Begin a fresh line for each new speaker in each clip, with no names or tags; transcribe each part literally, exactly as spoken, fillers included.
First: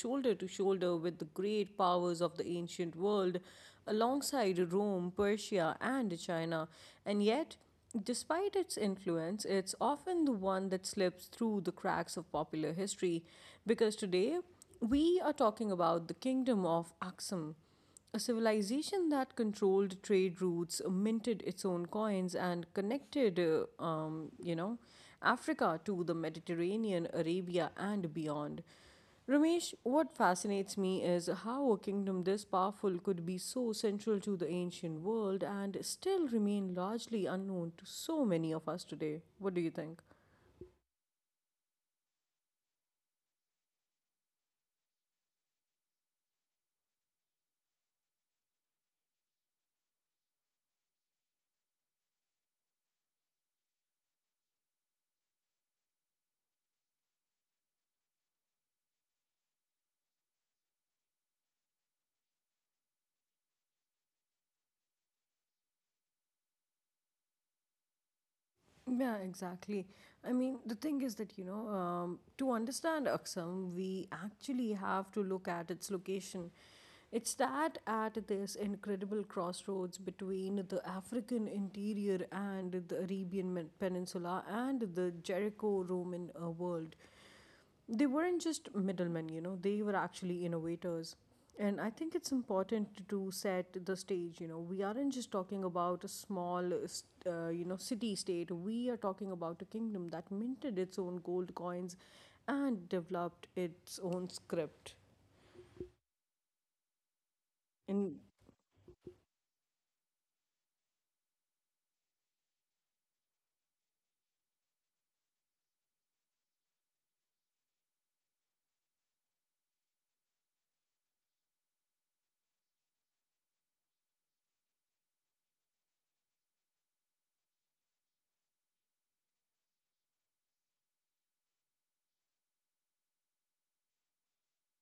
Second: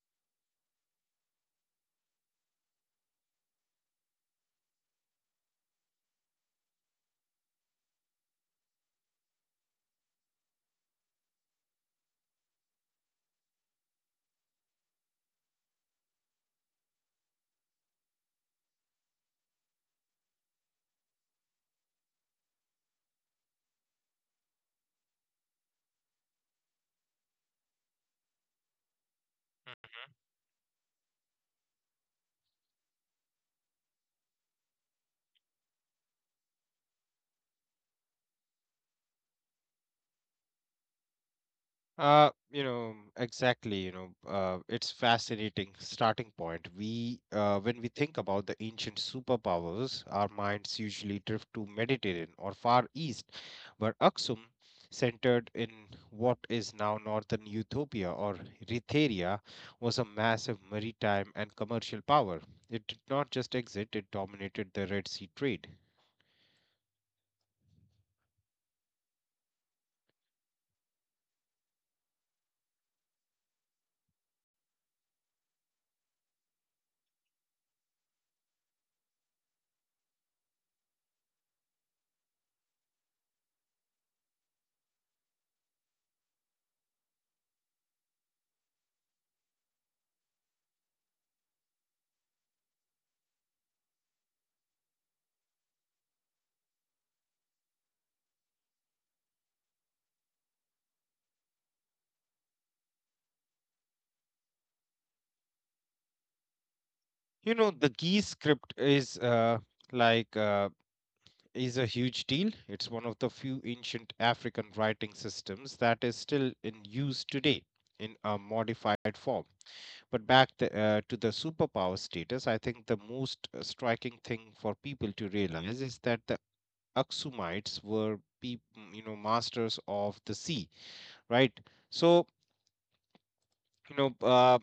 shoulder to shoulder with the great powers of the ancient world, alongside Rome, Persia, and China. And yet, despite its influence, it's often the one that slips through the cracks of popular history because today we are talking about the kingdom of Aksum, a civilization that controlled trade routes, minted its own coins, and connected, uh, um, you know, Africa to the Mediterranean, Arabia, and beyond. Ramesh, what fascinates me is how a kingdom this powerful could be so central to the ancient world and still remain largely unknown to so many of us today. What do you think?
Uh, you know, exactly, you know, uh, it's fascinating starting point. We, uh, when we think about the ancient superpowers, our minds usually drift to Mediterranean or Far East, but Aksum, centered in what is now northern Ethiopia or Eritrea, was a massive maritime and commercial power. It did not just exist, it dominated the Red Sea trade.
Yeah, exactly. I mean, the thing is that, you know, um, to understand Aksum, we actually have to look at its location. It's that at this incredible crossroads between the African interior and the Arabian men- Peninsula and the Jericho Roman uh, world. They weren't just middlemen, you know, they were actually innovators. And I think it's important to set the stage, you know, we aren't just talking about a small, uh, you know, city state. We are talking about a kingdom that minted its own gold coins and developed its own script.
You know, the
In
Geese script is, uh, like, uh, is a huge deal. It's one of the few ancient African writing systems that is still in use today in a modified form. But back the, uh, to the superpower status, I think the most uh, striking thing for people to realize is that the Aksumites were peop- mm, you know masters of the sea, right? So you know uh,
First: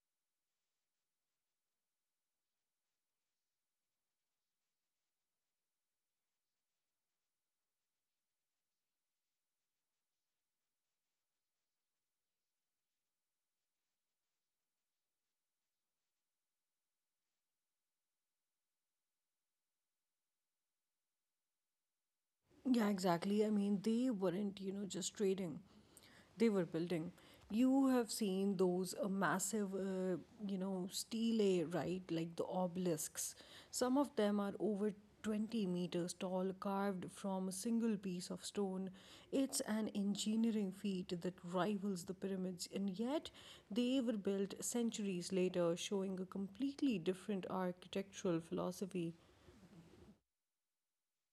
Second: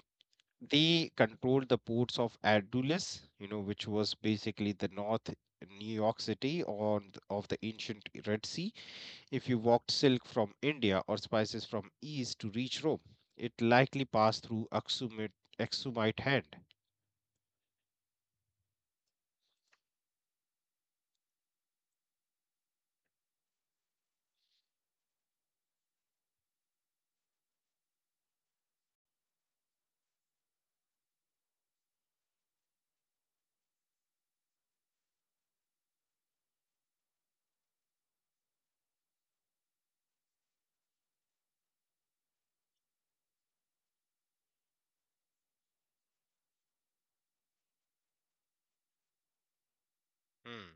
they controlled the ports of Adulis, you know, which was basically the north New York City on th- of the ancient Red Sea. If you walked silk from India or spices from East to reach Rome, it likely passed through Aksumite, Aksumite hand.
yeah, exactly. I mean, they weren't, you know, just trading, they were building. You have seen those uh, massive, uh, you know, stelae, right? Like the obelisks. Some of them are over twenty meters tall, carved from a single piece of stone. It's an engineering feat that rivals the pyramids, and yet they were built centuries later, showing a completely different architectural philosophy.
Hmm.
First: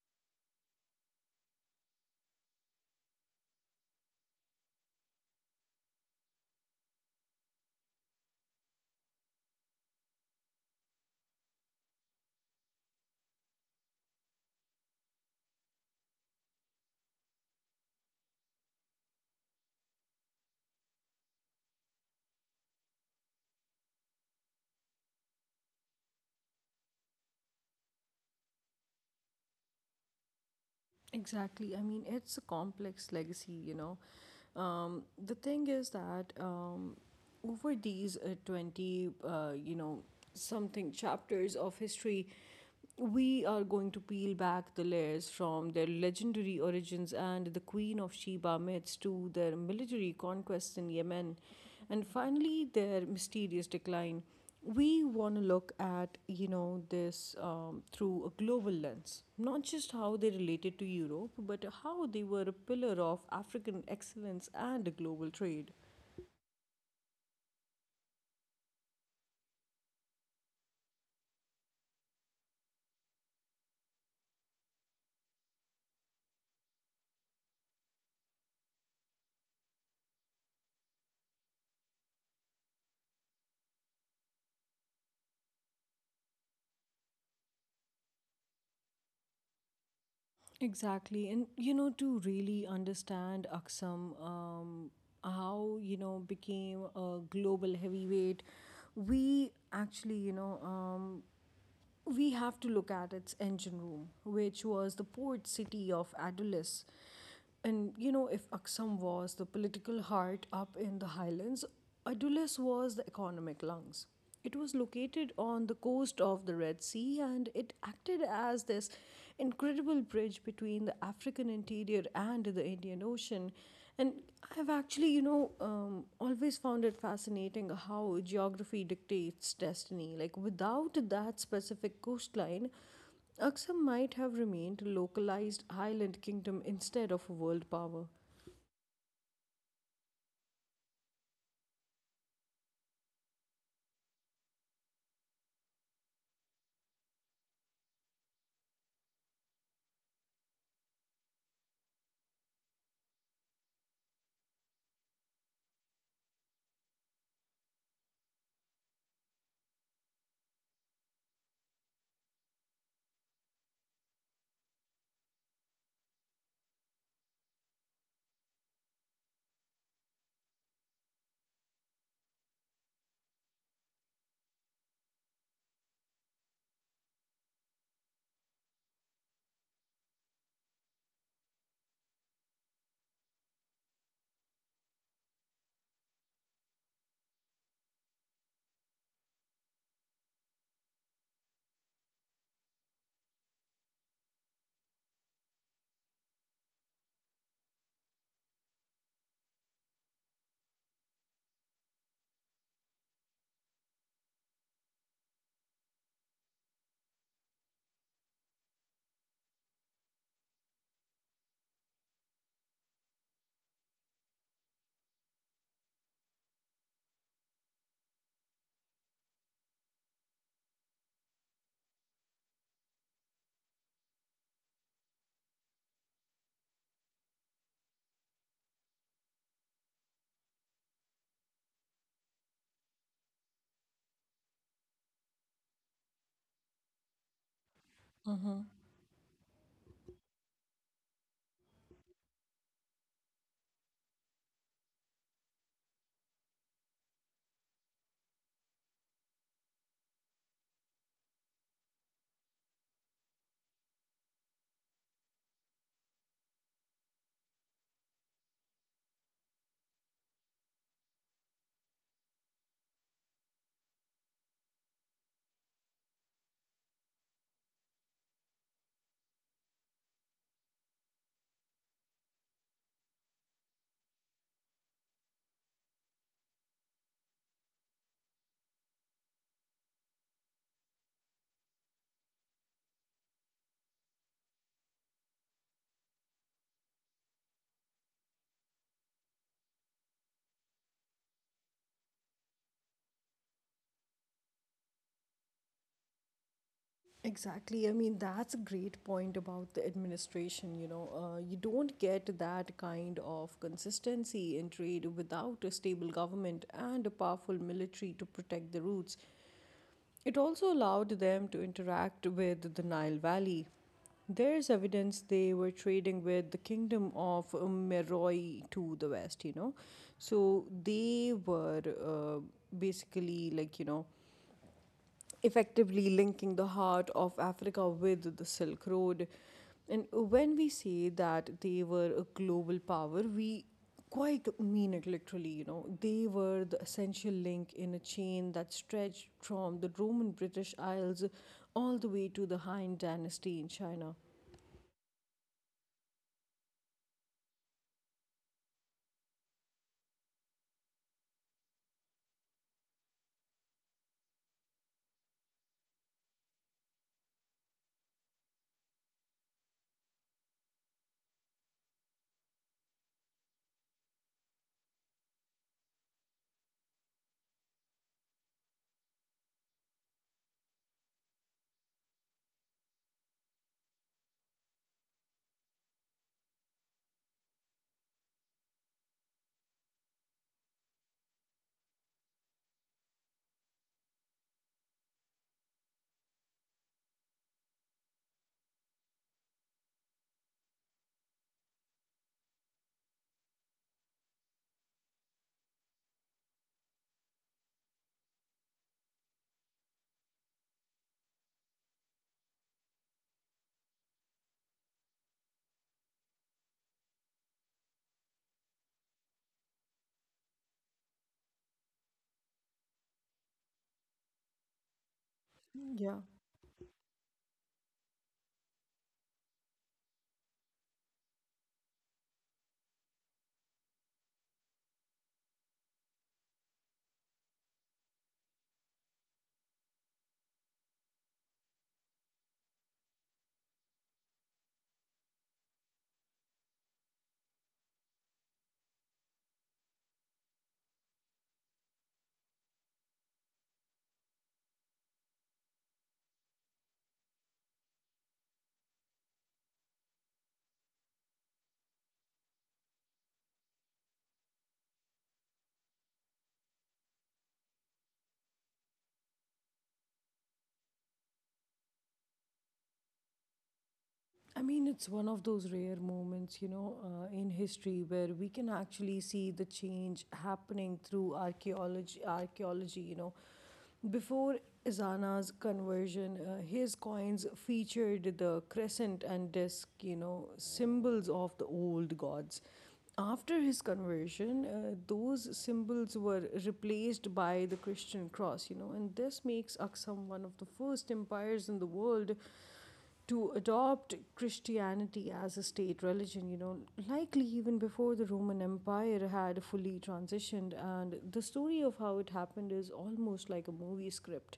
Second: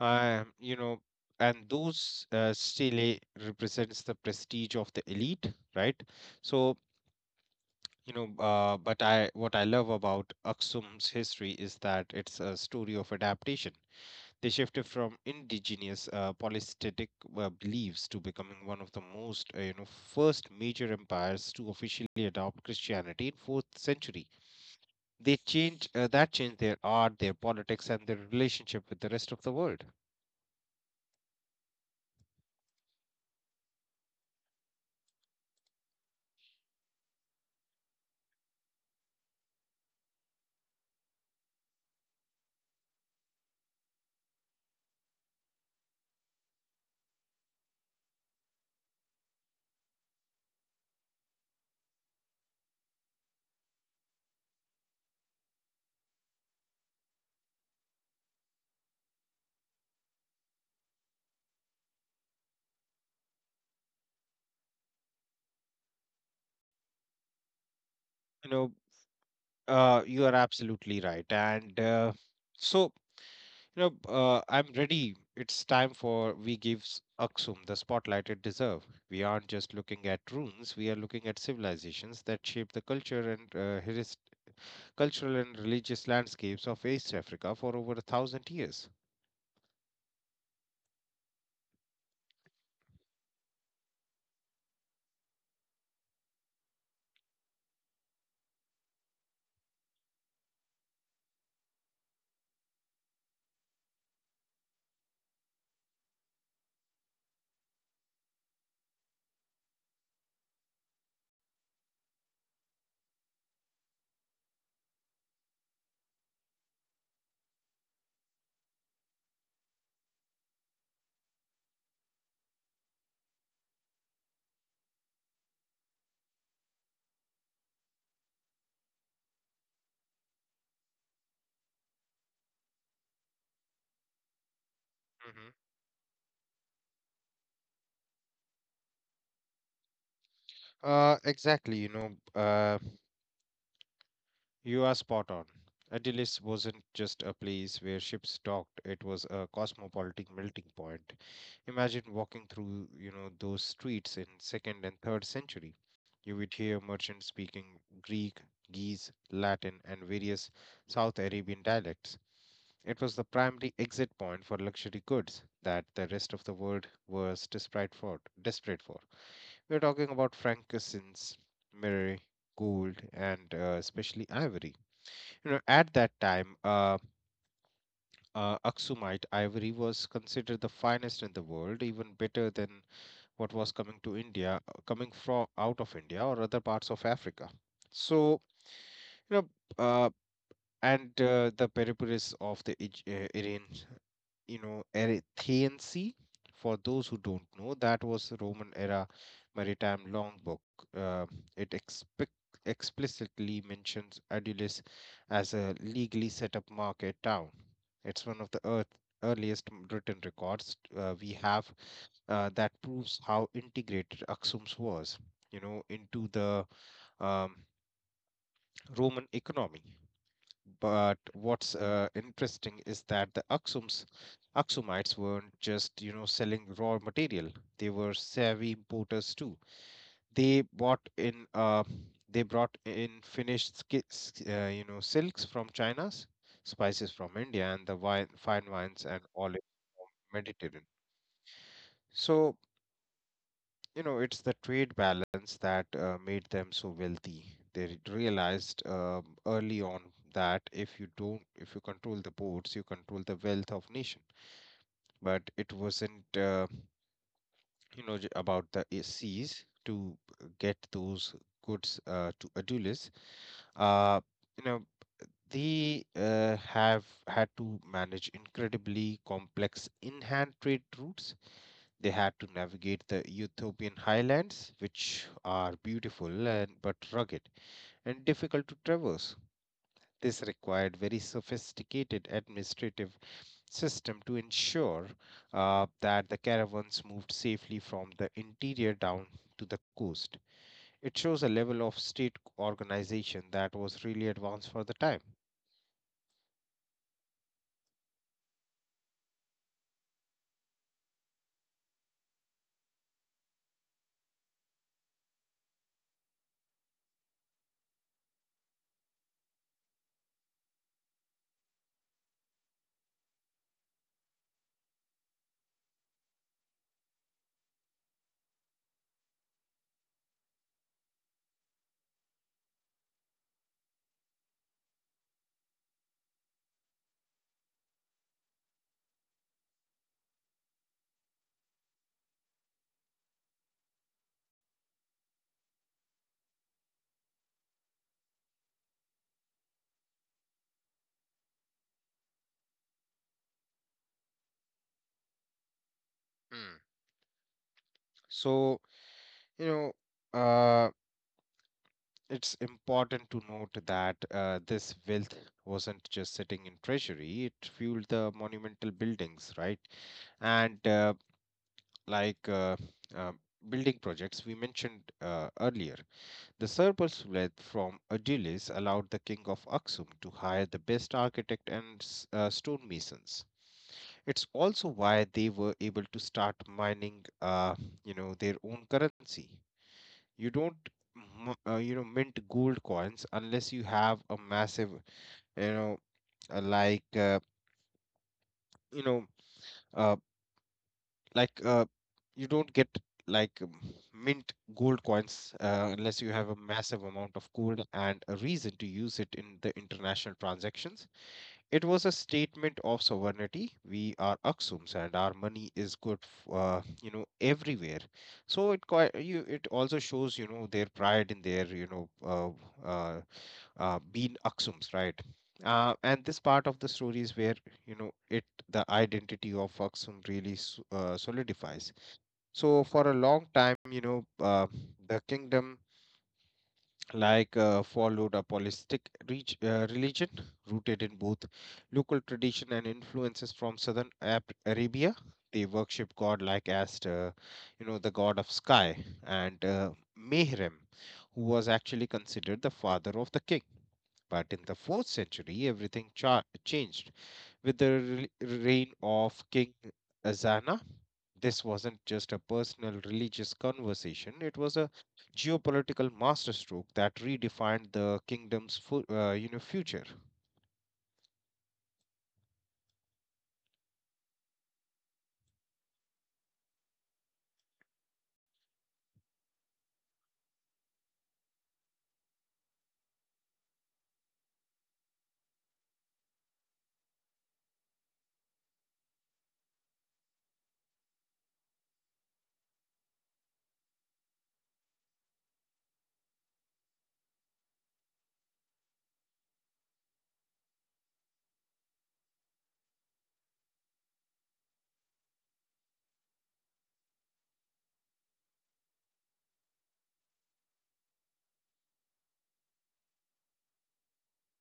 Um, you know, and those uh, stele represents the prestige of the elite, right? So you know, uh, but I what I love about Aksum's history is that it's a story of adaptation. They shifted from indigenous uh, polytheistic uh, beliefs to becoming one of the most, uh, you know, first major empires to officially adopt Christianity in fourth century. They changed uh, that changed their art, their politics, and their relationship with the rest of the world.
Exactly. I mean, it's a complex legacy, you know. Um, the thing is that um, over these uh, twenty, uh, you know, something chapters of history, we are going to peel back the layers from their legendary origins and the Queen of Sheba myths to their military conquests in Yemen and finally their mysterious decline. We want to look at, you know, this um, through a global lens, not just how they related to Europe, but how they were a pillar of African excellence and global trade.
You know, Uh, you are absolutely right. And uh, so, you know, uh, I'm ready. It's time for we give s- Aksum the spotlight it deserves. We aren't just looking at ruins, we are looking at civilizations that shape the culture and uh, his- cultural and religious landscapes of East Africa for over a thousand years.
Exactly. And, you know, to really understand Aksam, um, how, you know, became a global heavyweight, we actually, you know, um, we have to look at its engine room, which was the port city of Adulis. And, you know, if Aksam was the political heart up in the highlands, Adulis was the economic lungs. It was located on the coast of the Red Sea and it acted as this incredible bridge between the African interior and the Indian Ocean. And I've actually, you know, um, always found it fascinating how geography dictates destiny. Like, without that specific coastline, Aksum might have remained a
Mhm.
localized island kingdom instead of a world power.
Uh, exactly, you know, uh, You are spot on. Atlantis wasn't just a place where ships docked, it was a cosmopolitan melting point. Imagine walking through you know, those streets in second and third century. You would hear merchants speaking Greek, Geese, Latin, and various South Arabian dialects. It was the primary exit point for luxury goods that the rest of the world was desperate for. Desperate for. We're talking about frankincense, myrrh, gold, and uh, especially ivory. You know, at that time, uh, uh, Aksumite ivory was considered the finest in the world, even better than what was coming to India, uh, coming from out of India or other parts of Africa. So, you know, uh, and uh, the Periplus of the Ig- uh, Iran, you know, Erythraean Sea. For those who don't know, that was Roman era maritime longbook. Uh, it expe- Explicitly mentions Adulis as a legally set up market town. It's one of the earth earliest m- written records uh, we have uh, that proves how integrated Aksums was you know, into the um, Roman economy, but what's uh, interesting is that the Aksums, Aksumites weren't just you know, selling raw material. They were savvy importers too. They bought in, uh, they brought in finished, ski- s- uh, you know, silks from China, spices from India, and the wine, fine wines and olives from Mediterranean. So, you know, it's the trade balance that uh, made them so wealthy. They re- realized um, early on that if you don't if you control the ports, you control the wealth of nation. But it wasn't uh, you know j- about the I- seas to uh, get those goods uh, to Adulis uh, you know they uh, have had to manage incredibly complex in-hand trade routes. They had to navigate the Ethiopian highlands, which are beautiful and but rugged and difficult to traverse. This required very sophisticated administrative system to ensure uh, that the caravans moved safely from the interior down to the coast. It shows a level of state organization that was really advanced for the time.
Exactly. I mean, that's a great point about the administration. You know, uh, you don't get that kind of consistency in trade without a stable government and a powerful military to protect the routes. It also allowed them to interact with the Nile Valley. There's evidence they were trading with the kingdom of Meroe to the west, you know. So they were uh, basically like, you know, effectively linking the heart of Africa with the Silk Road. And when we say that they were a global power, we quite mean it literally, you know. They were the essential link in a chain that stretched from the Roman British Isles all the way to the Han Dynasty in China.
Hmm. So, you know, uh, it's important to note that uh, this wealth wasn't just sitting in treasury, it fueled the monumental buildings, right? and uh, like uh, uh, Building projects we mentioned uh, earlier, the surplus wealth from Adulis allowed the king of Aksum to hire the best architect and s- uh, stonemasons. It's also why they were able to start mining uh, you know their own currency. You don't mo- uh, you know mint gold coins unless you have a massive you know uh, like uh, you know uh, like uh, you don't get like um, mint gold coins uh, unless you have a massive amount of gold and a reason to use it in the international transactions. It was a statement of sovereignty: we are Axums and our money is good f- uh, you know everywhere. So it quite you it also shows you know their pride in their you know uh, uh, uh, been Aksums, right? Uh, and this part of the story
Yeah.
is where you know it the identity of Aksum really s- uh, solidifies. So for a long time, you know, uh, the kingdom like uh, followed a polytheistic reg- uh, religion rooted in both local tradition and influences from southern Ab- Arabia. They worship god like Aster, you know, the god of sky, and uh, Mehrem, who was actually considered the father of the king. But in the fourth century, everything cha- changed with the re- reign of King Azana. This wasn't just a personal religious conversation, it was a geopolitical masterstroke that redefined the kingdom's fu- uh, you know, future.
I mean, it's one of those rare moments, you know, uh, in history where we can actually see the change happening through archaeology. Archaeology, you know, before Izana's conversion, uh, his coins featured the crescent and disc, you know, symbols of the old gods. After his conversion, uh, those symbols were replaced by the Christian cross, you know, and this makes Aksum one of the first empires in the world to adopt Christianity as a state religion, you know, likely even before the Roman Empire had fully transitioned. And the story of how it happened is almost like a movie script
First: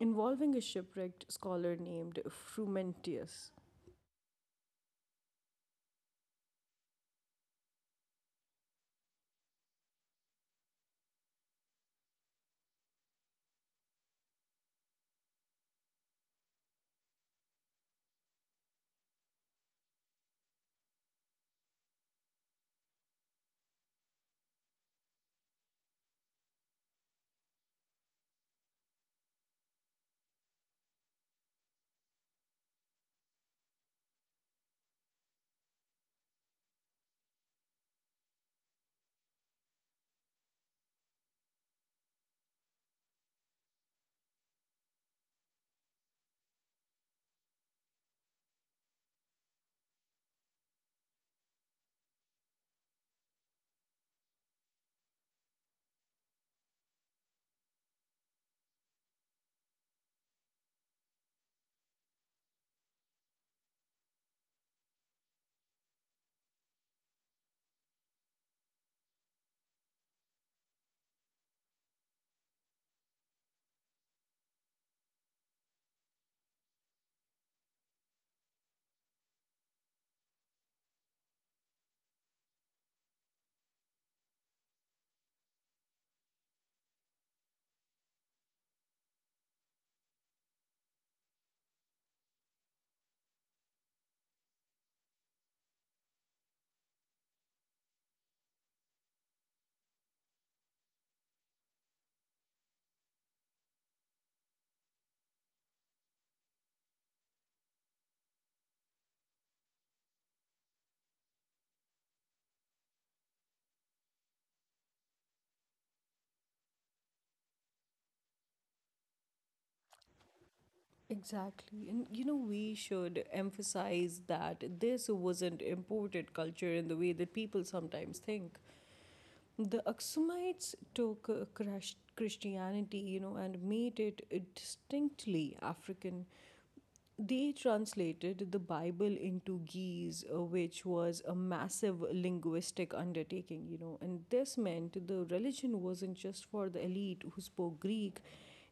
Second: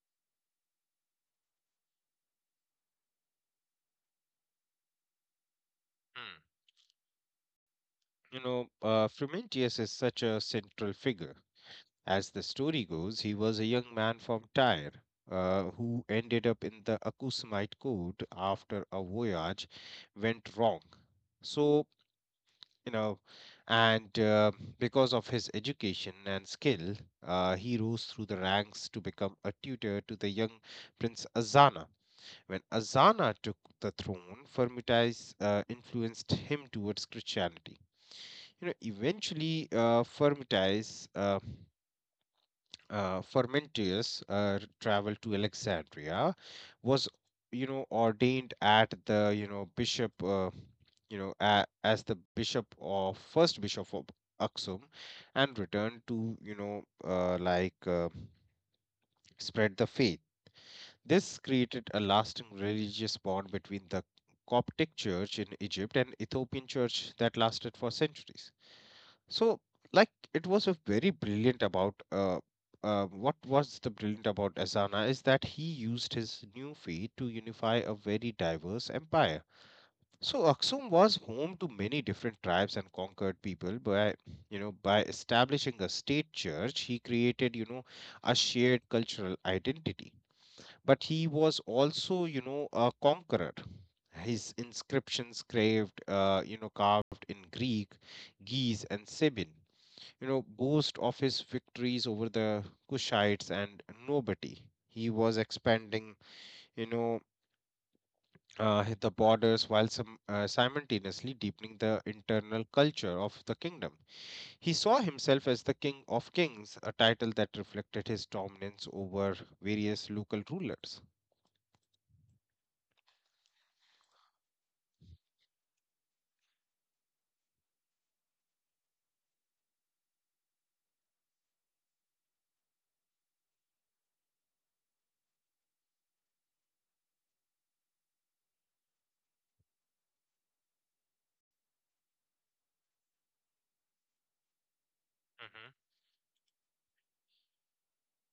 involving a shipwrecked scholar named Frumentius.
Hmm. You know, uh, Frumentius is such a central figure. As the story goes, he was a young man from Tyre uh, who ended up in the Acusamite court after a voyage went wrong. So, you know, and uh, because of his education and skill, uh, he rose through the ranks to become a tutor to the young Prince Azana. When Azana took the throne, Firmitas uh, influenced him towards Christianity. You know eventually uh, Fermitas uh, uh, Fermentius uh, traveled to Alexandria, was you know ordained at the you know bishop uh, you know a, as the bishop of first bishop of Aksum, and returned to you know uh, like uh, spread the faith. This created a lasting religious bond between the Coptic church in Egypt and Ethiopian church that lasted for centuries. So, like, it was a very brilliant about uh, uh, what was the brilliant about Asana is that he used his new faith to unify a very diverse empire. So Aksum was home to many different tribes and conquered people. By you know, by establishing a state church, he created you know a shared cultural identity. But he was also you know a conqueror. His inscriptions craved uh, you know carved in Greek, Geese, and Sabine you know, boast of his victories over the Kushites and nobody. He was expanding you know, uh, the borders while some, uh, simultaneously deepening the internal culture of the kingdom. He saw himself as the King of Kings, a title that reflected his dominance over various local rulers.
Exactly. And you know, we should emphasize that this wasn't imported culture in the way that people sometimes think. The Aksumites took uh, Chris- Christianity, you know, and made it uh, distinctly African. They translated the Bible into Geese, uh, which was a massive linguistic undertaking, you know, and this meant the religion
Mhm,
wasn't just for the elite who spoke Greek,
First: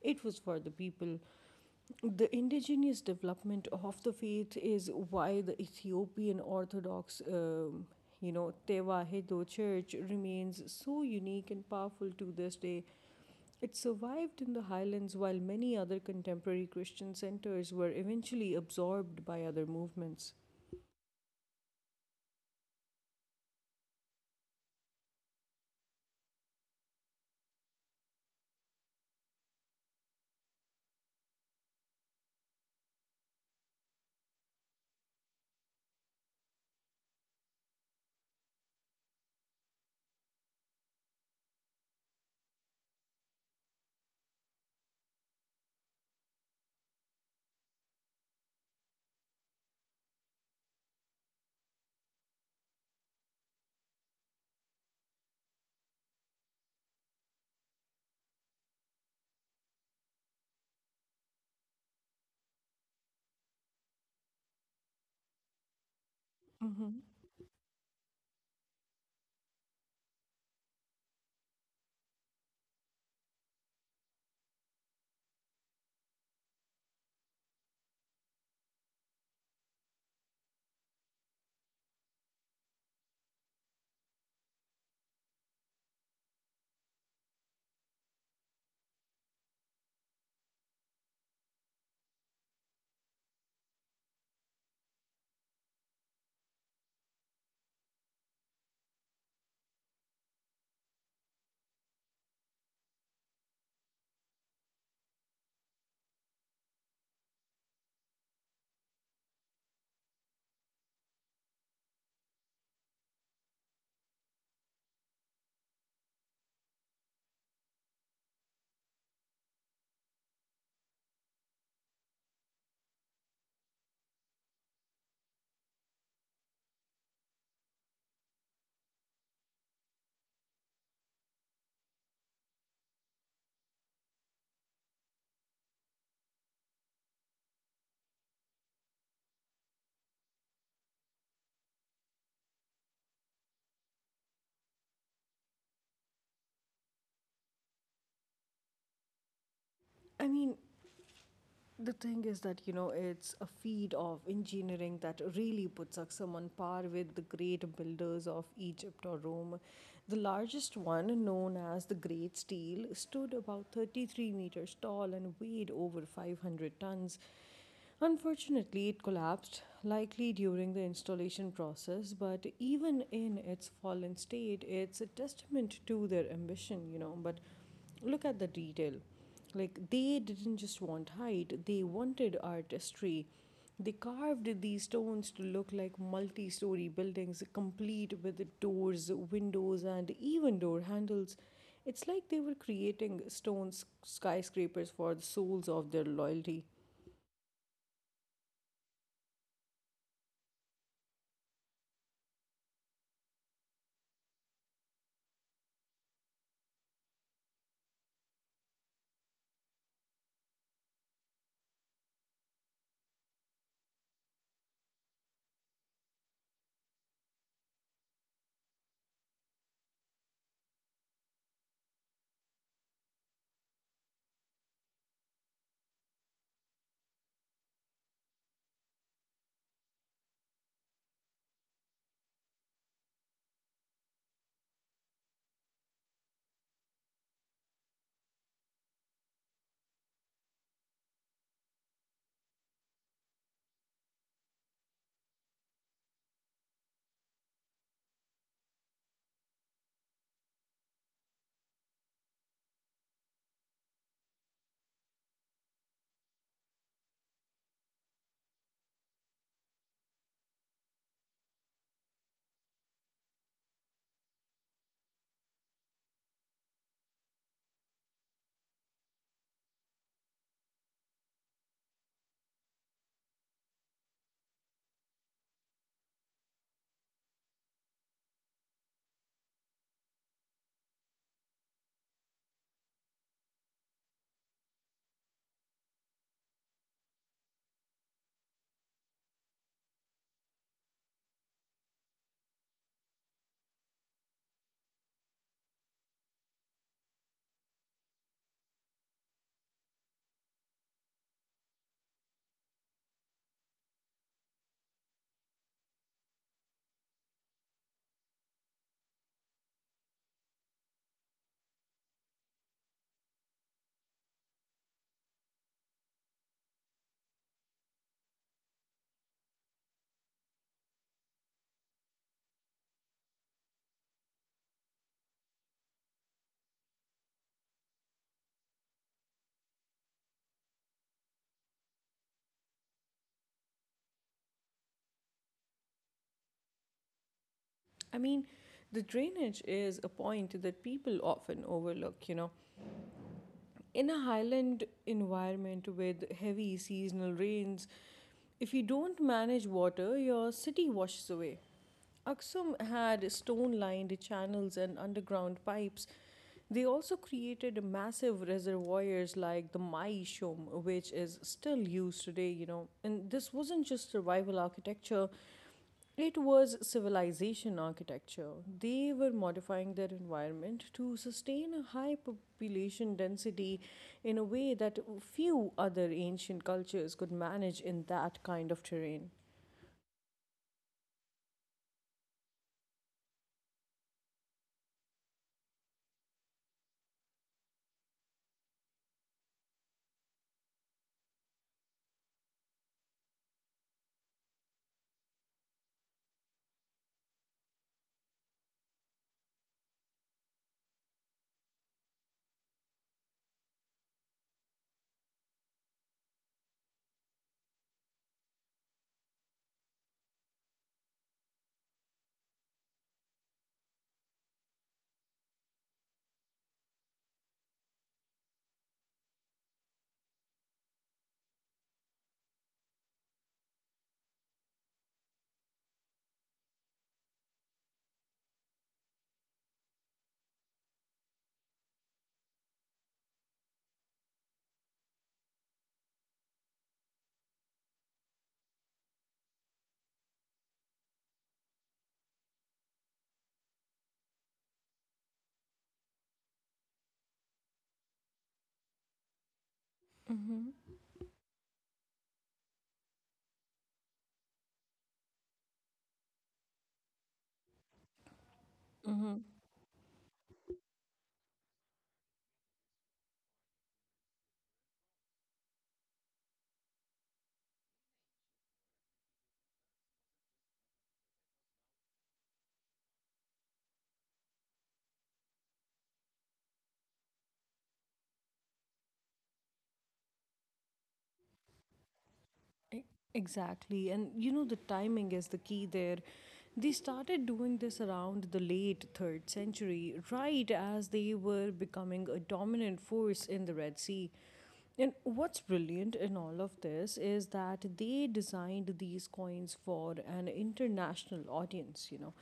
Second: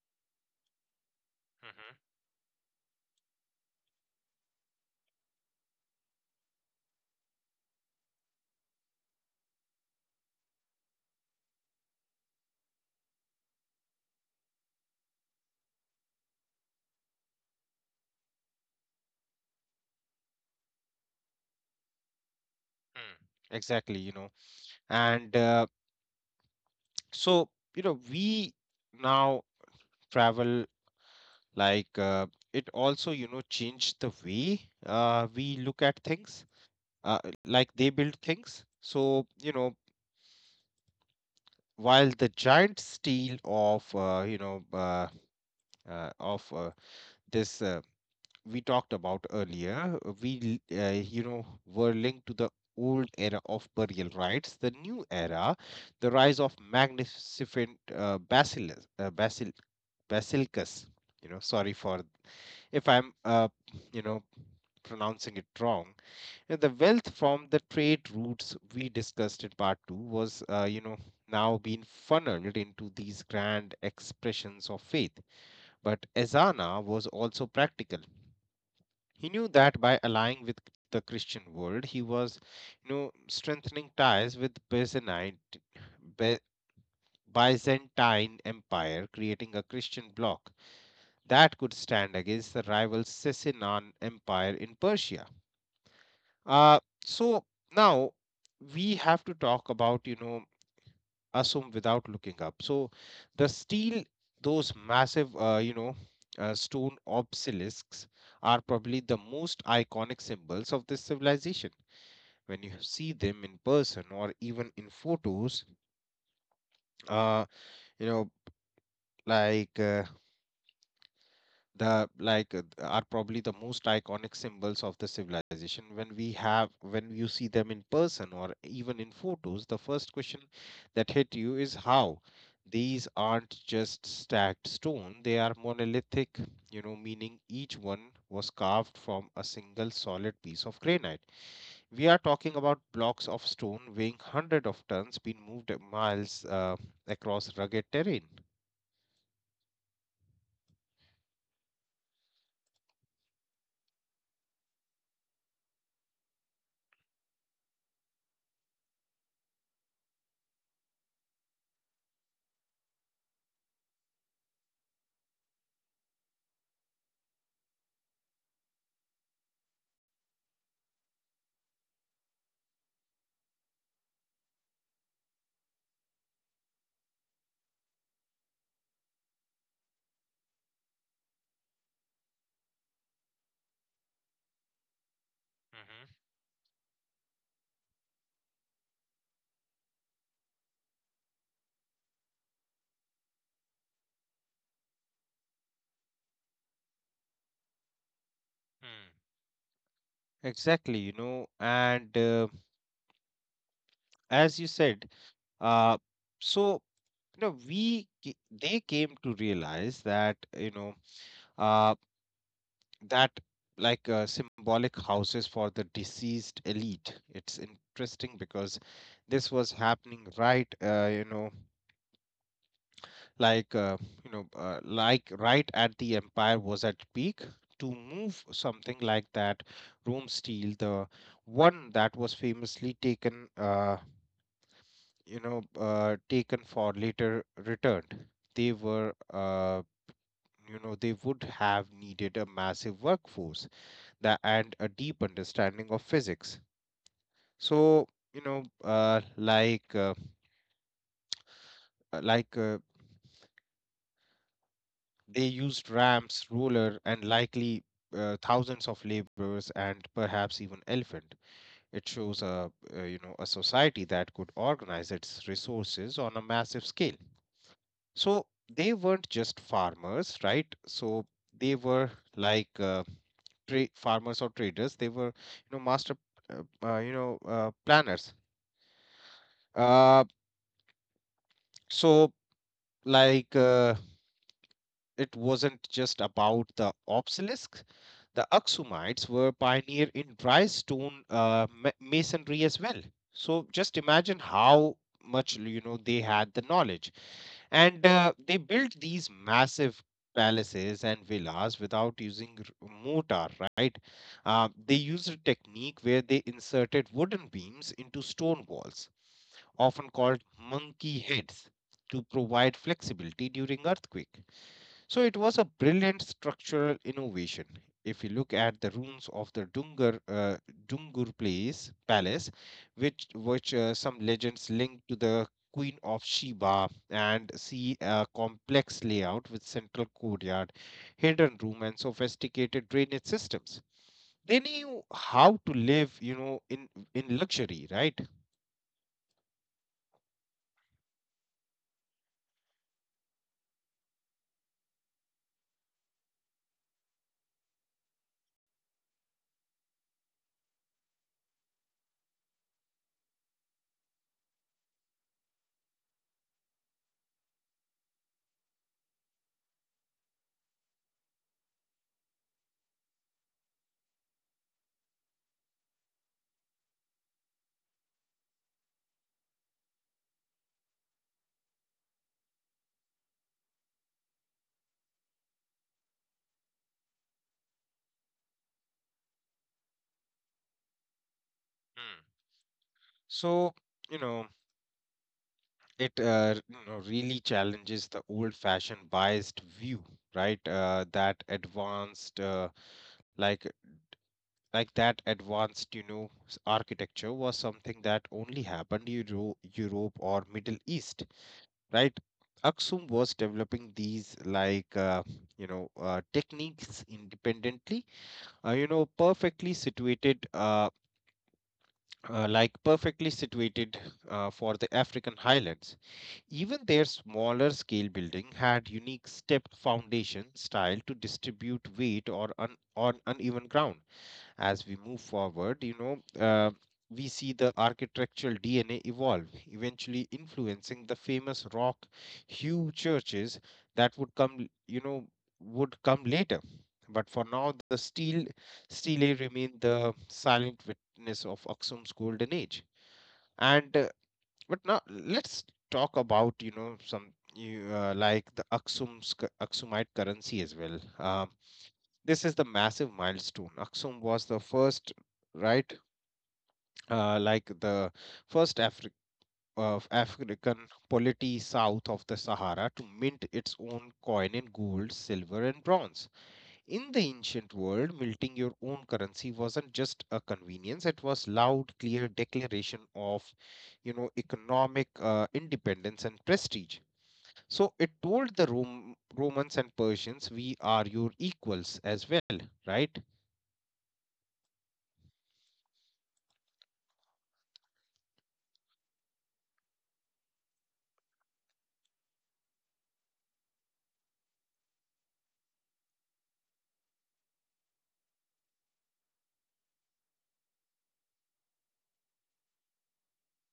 it was for the people.
mhm,
The indigenous development of the faith is why the Ethiopian Orthodox, um, you know, Tewahedo Church remains so unique and powerful to this day. It survived in the highlands while many other contemporary Christian centers were eventually absorbed by other movements.
mm. Exactly, you know, and uh, so you know we now travel like uh, it also you know changed the way uh, we look at things, uh, like they build things. So you know while the giant steel of uh, you know uh, uh, of uh, this uh, we talked about earlier uh, we l- uh, you know were linked to the old era of burial rites, the new era, the rise of magnificent uh, basilis, uh, basil basilicus. You know sorry for if I'm uh, you know pronouncing it wrong. And the wealth from the trade routes we discussed in part two was uh, you know, now being funneled into these grand expressions of faith. But Ezana was also practical. He knew that by allying with the Christian world, he was you know, strengthening ties with Byzantine, By- Byzantine Empire, creating a Christian bloc that could stand against the rival Sasanian Empire in Persia. Uh, so now we have to talk about you know, Assam without looking up. So the steel, those massive uh, you know, uh, stone obelisks are probably the most iconic symbols of this civilization. When you see them in person or even in photos, uh, you know, like uh, the like uh, are probably the most iconic symbols of the civilization when we have when you see them in person or even in photos, the first question that hit you is how. These aren't just stacked stone, they are monolithic, you know meaning each one was carved from a single solid piece of granite. We are talking about blocks of stone weighing hundreds of tons being moved miles uh, across rugged terrain.
I mean, the thing is that, you know, it's a feat of engineering that really puts Aksum on par with the great builders of Egypt or Rome. The largest one, known as the Great Steel, stood about thirty-three meters tall and weighed over five hundred tons. Unfortunately, it collapsed, likely during the installation process, but even in its fallen state, it's a testament to their ambition, you know. But look at the detail. Like, they didn't just want height, they wanted artistry. They carved these stones to look like multi story buildings, complete with doors, windows, and even door handles. It's like they were creating stone skyscrapers for the souls of their loyalty.
Mm-hmm. Exactly, you know, and uh, as you said, uh, so you know we ca- they came to realize that you know uh, that like uh, symbolic houses for the deceased elite. It's interesting because this was happening right uh, you know like uh, you know uh, like right at the empire was at peak. To move something like that, Rome Steel, the one that was famously taken uh, you know uh, taken for later return, they were uh, you know, they would have needed a massive workforce that and a deep understanding of physics. So you know uh, like uh, uh, like uh, they used ramps, roller, and likely uh, thousands of laborers and perhaps even elephant. It shows a uh, you know, a society that could organize its resources on a massive scale. So they weren't just farmers, right? So they were like uh, tra- farmers or traders. They were, you know, master, uh, uh, you know, uh, planners. Uh, so like uh, it wasn't just about the obelisk. The Aksumites were pioneer in dry stone uh, ma- masonry as well. So just imagine how much you know they had the knowledge. And uh, they built these massive palaces and villas without using r- mortar, right? Uh, they used a technique where they inserted wooden beams into stone walls, often called monkey heads, to provide flexibility during earthquake. So it was a brilliant structural innovation. If you look at the ruins of the Dungar uh, Dungur Place Palace, which which uh, some legends link to the Queen of Sheba, and see a complex layout with central courtyard, hidden room, and sophisticated drainage systems. They knew how to live, you know, in in luxury, right?
I mean, the drainage is a point that people often overlook, you know. In a highland environment with heavy seasonal rains, if you don't manage water, your city washes away. Aksum had stone lined channels and underground pipes. They also created massive reservoirs like the Maishom, which is still used today, you know. And this wasn't just survival architecture, it was civilization architecture. They were modifying their environment to sustain a high population density in a way that few other ancient cultures could manage in that kind of terrain.
Hmm. So you know It uh, you know, really challenges the old-fashioned biased view, right? Uh, that advanced, uh, like like that advanced, you know, s- architecture was something that only happened in Euro- Europe or Middle East, right? Aksum was developing these like uh, you know uh, techniques independently, uh, you know, perfectly situated, uh, uh, like perfectly situated uh, for the African highlands. Even their smaller scale building had unique stepped foundation style to distribute weight or un- on uneven ground. As we move forward, you know, uh, we see the architectural D N A evolve, eventually influencing the famous rock hue churches that would come, you know, would come later. But for now, the steel stele remain the silent witness of Aksum's golden age. And uh, But now let's talk about you know some you uh, like the Aksum's cu- Aksumite currency as well. Um,
Mm-hmm.
this is the massive milestone. Aksum was the first, right? Uh, like the first African. Of
Mm-hmm.
African polity south of the Sahara to mint its own coin in gold, silver, and bronze. In the ancient world, minting your own currency wasn't just a convenience, it was loud, clear declaration of, you know, economic uh, independence and prestige. So it told the Rom- Romans and Persians, we are your equals as well, right?
E- Exactly. And you know, the timing is the key there. They started doing this around the late third century, right as they were becoming a dominant force in the Red Sea. And what's brilliant in all of this is that they designed these coins for an international audience, you know.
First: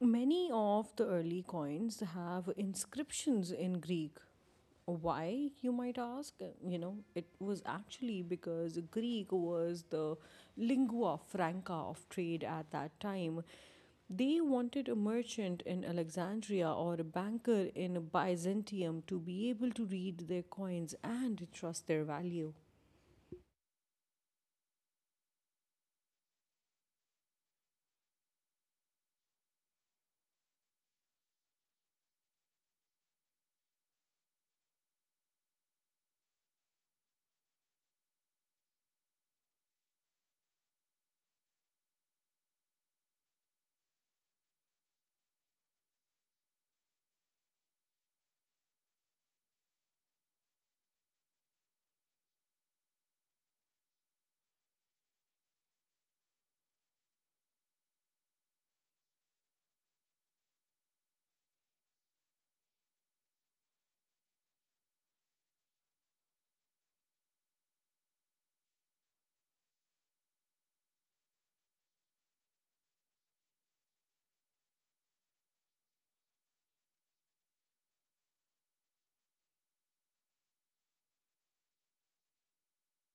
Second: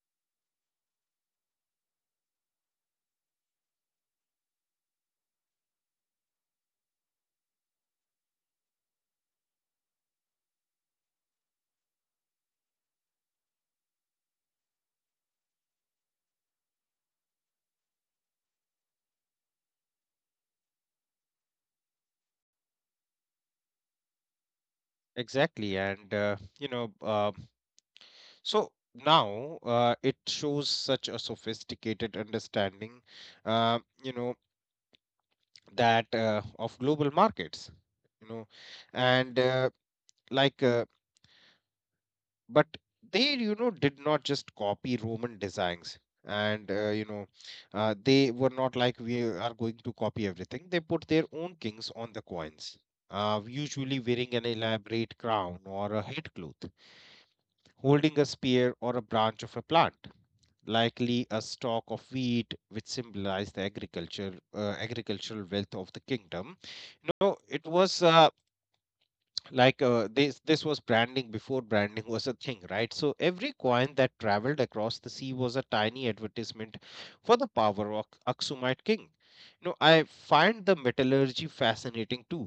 Many of the early coins have inscriptions in Greek, why, you might ask? You know, it was actually because Greek was the lingua franca of trade at that time. They wanted a merchant in Alexandria or a banker in Byzantium to be able to read their coins and trust their value.
Exactly. And, uh, you know, uh, so now uh, It shows such a sophisticated understanding, uh, you know, that uh, of global markets, you know, and uh, like, uh, but they you know did not just copy roman designs. And uh, you know uh, They were not like we are going to copy everything. They put their own kings on the coins, uh, usually wearing an elaborate crown or a headcloth, holding a spear or a branch of a plant, likely a stalk of wheat, which symbolized the agriculture uh, agricultural wealth of the kingdom. You know, it was uh, like uh, this this was branding before branding was a thing, right? So every coin that traveled across the sea was a tiny advertisement for the power of aksumite king. You know, I find the metallurgy fascinating too.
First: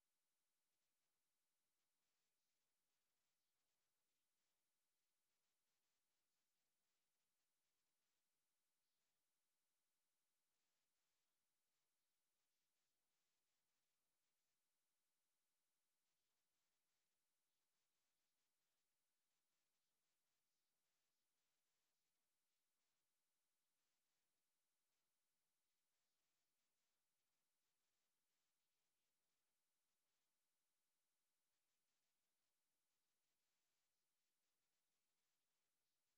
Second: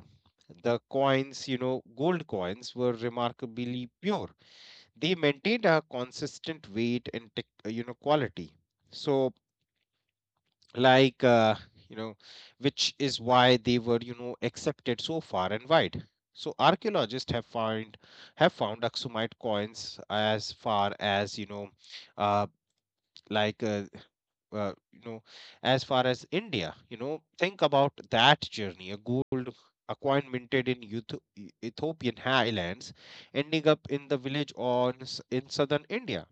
The coins you know gold coins were remarkably pure. They maintained a consistent weight and tech- uh, you know, quality. so like uh, you know which is why they were, you know, accepted so far and wide. So archaeologists have found have found aksumite coins as far as you know uh, like uh, uh, you know as far as india. You know, think about that journey. A gold a coin minted in Eutho- E- ethiopian highlands ending up in the village on s- in southern india.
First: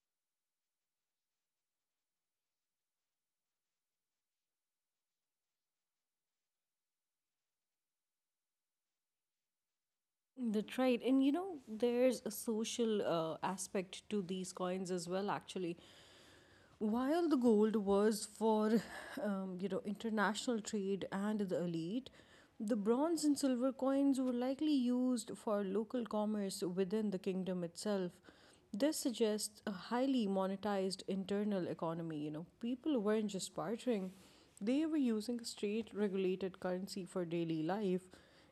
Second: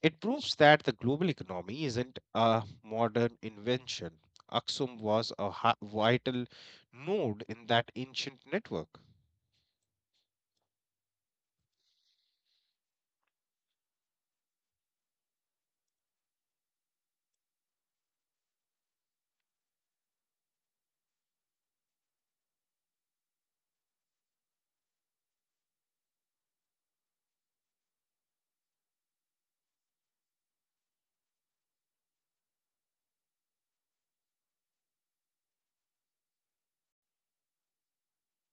It proves that the global economy isn't a modern invention. Aksum was a ha- vital node in that ancient network.
That's right. And you know, there's a social uh, aspect to these coins as well, actually. While the gold was for, um, you know, international trade and the elite, the bronze and silver coins were likely used for local commerce within the kingdom itself. This suggests a highly monetized internal economy. You know, people weren't just bartering; they were using a straight regulated currency for daily life.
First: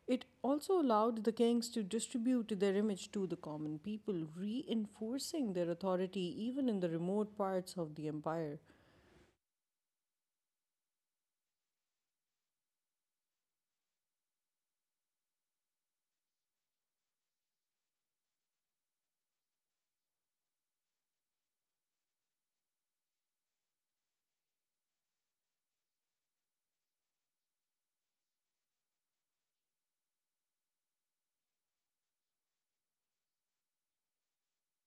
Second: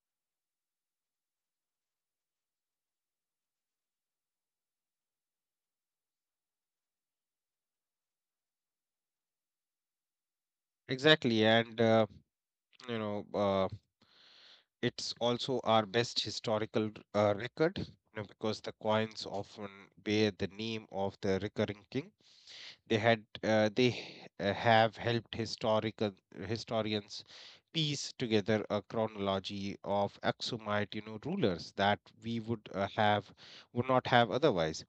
It also allowed the kings to distribute their image to the common people, reinforcing their authority even in the remote parts of the empire.
Exactly, and uh, you know, uh, it's also our best historical uh, record, you know, because the coins often bear the name of the recurring king. They had uh, they uh, have helped historical historians piece together a chronology of Aksumite, you know, rulers that we would uh, have would not have otherwise.